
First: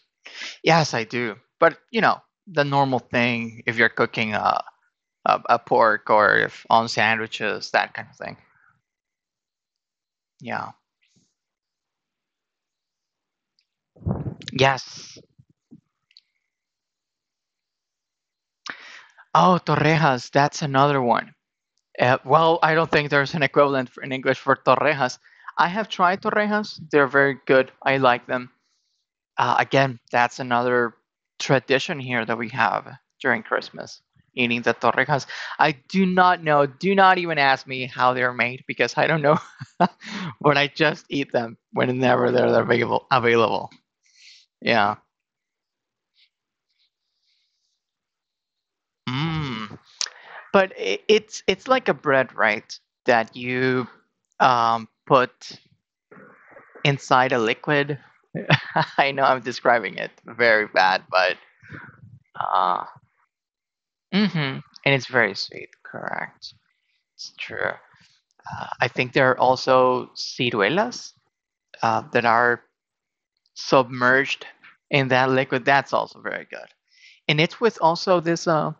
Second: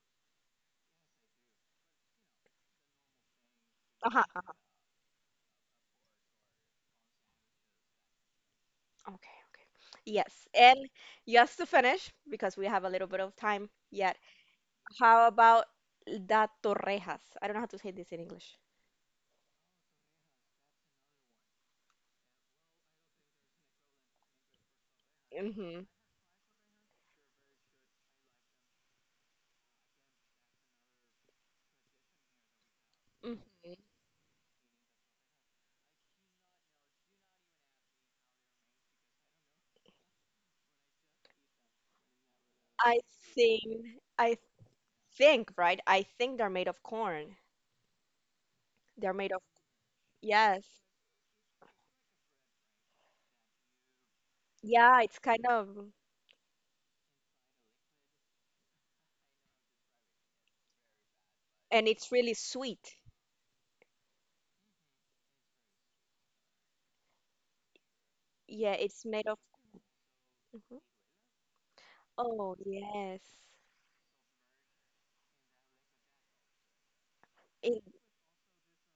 S1: Yes, I do. But you know, the normal thing if you're cooking
S2: Uh-huh.
S1: a pork or if on sandwiches, that kind of thing.
S2: Okay, okay. Yes.
S1: Yeah.
S2: And just to finish, because we have a little bit of time yet,
S1: Yes.
S2: how about the torrejas? I don't know how to say this in English.
S1: Oh, torrejas. That's another one. Well, I don't think there's an equivalent for, in English for torrejas. I
S2: Hmm
S1: have tried torrejas. They're very good. I like them. Uh, again, that's another tradition here that we have during
S2: hmm.
S1: Christmas, eating the torrijas. I do not know, do not even ask me how they're made because I don't know, but I just eat them whenever they're
S2: I
S1: available.
S2: think, I
S1: Yeah.
S2: think, right? I think they're made of corn. They're made of,
S1: Mm. But
S2: yes.
S1: it, it's like a bread, right? That you
S2: Yeah, it's kind
S1: put
S2: of,
S1: inside a liquid. I know I'm describing it very bad, but
S2: and it's really
S1: uh,
S2: sweet.
S1: mm-hmm. And it's very sweet. Correct. It's true.
S2: Yeah, it's
S1: I
S2: made
S1: think
S2: of.
S1: there are also
S2: Mhm.
S1: ciruelas that
S2: Oh,
S1: are
S2: yes.
S1: submerged in that liquid. That's also very good. And it's
S2: It,
S1: with also this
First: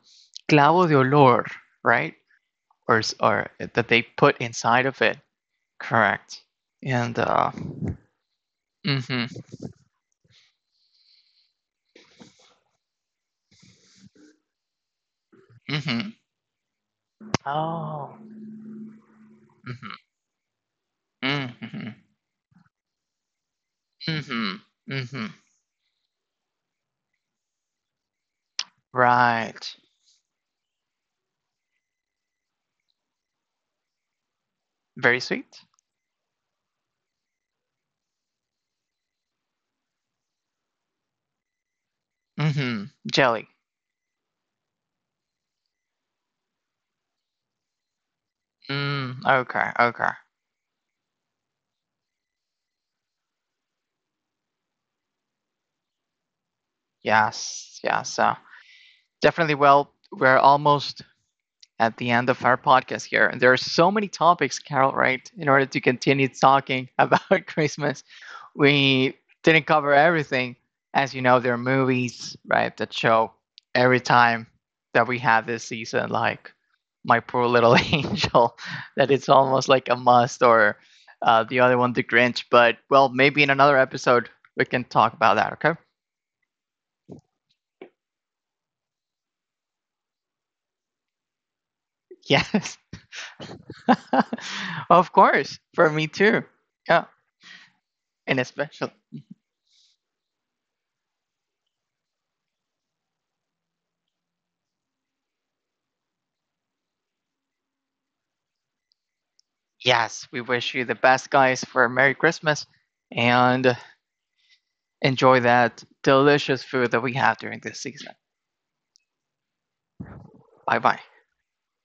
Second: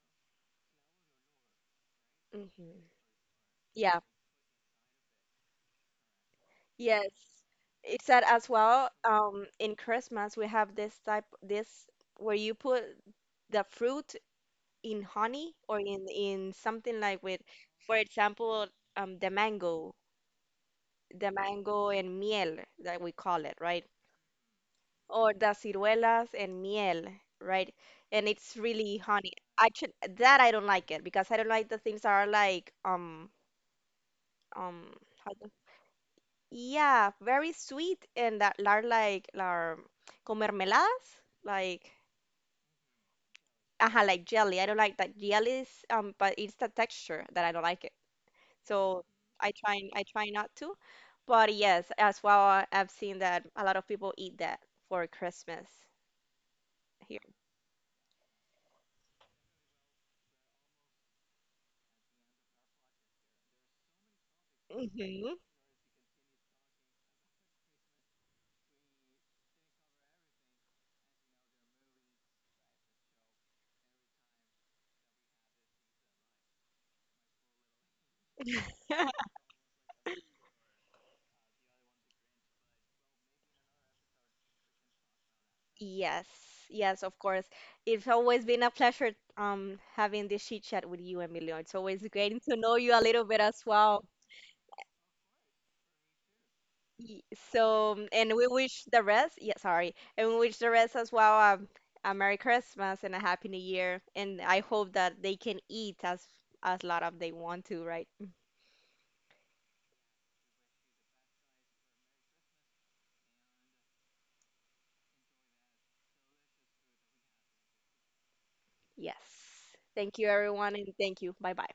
S1: clavo de olor, right?
S2: mhm.
S1: Or that they
S2: Yeah,
S1: put inside of it. Correct. And
S2: yes. It's that as well.
S1: mm-hmm,
S2: In Christmas, we have this type, this where you put the fruit in honey or
S1: mm-hmm.
S2: in something like with, for
S1: Oh,
S2: example, um, the mango, the
S1: mm-hmm, mm-hmm,
S2: mango, and miel that we call it, right?
S1: mm-hmm, mm-hmm.
S2: Or the ciruelas and miel, right? And it's really honey. I
S1: Right.
S2: should, that I don't like it because I don't like the things that are like um
S1: Very
S2: how do-
S1: sweet.
S2: yeah, very sweet, and that are like are comermeladas, like
S1: Mm-hmm. Jelly.
S2: aha, like jelly. I don't like that jelly is but it's the texture that I don't like it. So
S1: Mm, okay,
S2: I
S1: okay.
S2: try not to. But yes, as well, I've seen that a lot of people eat that for Christmas here.
S1: Yes, yes. Definitely. Well, we're almost at the end of our podcast here, and there are so many topics, Carol. Right?
S2: Hmm.
S1: In order to continue talking about Christmas, we didn't cover everything. As you know, there are movies, right, that show every time that we have this season, like My Poor Little Angel, that it's almost like a must, or the other one, The Grinch. But well, maybe in another episode we can talk about that. Okay.
S2: Yes, yes, of course. It's always been a pleasure having this chit chat with you, Emilio. It's always great to
S1: Yes.
S2: know you a little bit as well.
S1: Of course, for me too. Yeah,
S2: Y- So,
S1: and
S2: and we
S1: especially,
S2: wish the rest, yeah, sorry, and we wish the rest as well, a Merry Christmas and a Happy New Year. And I hope that they can eat as lot of they want to, right?
S1: yes, we wish you the best, guys, for Merry Christmas and enjoy that delicious food that we have during this season.
S2: Yes. Thank you,
S1: Bye
S2: everyone, and
S1: bye.
S2: thank you. Bye bye.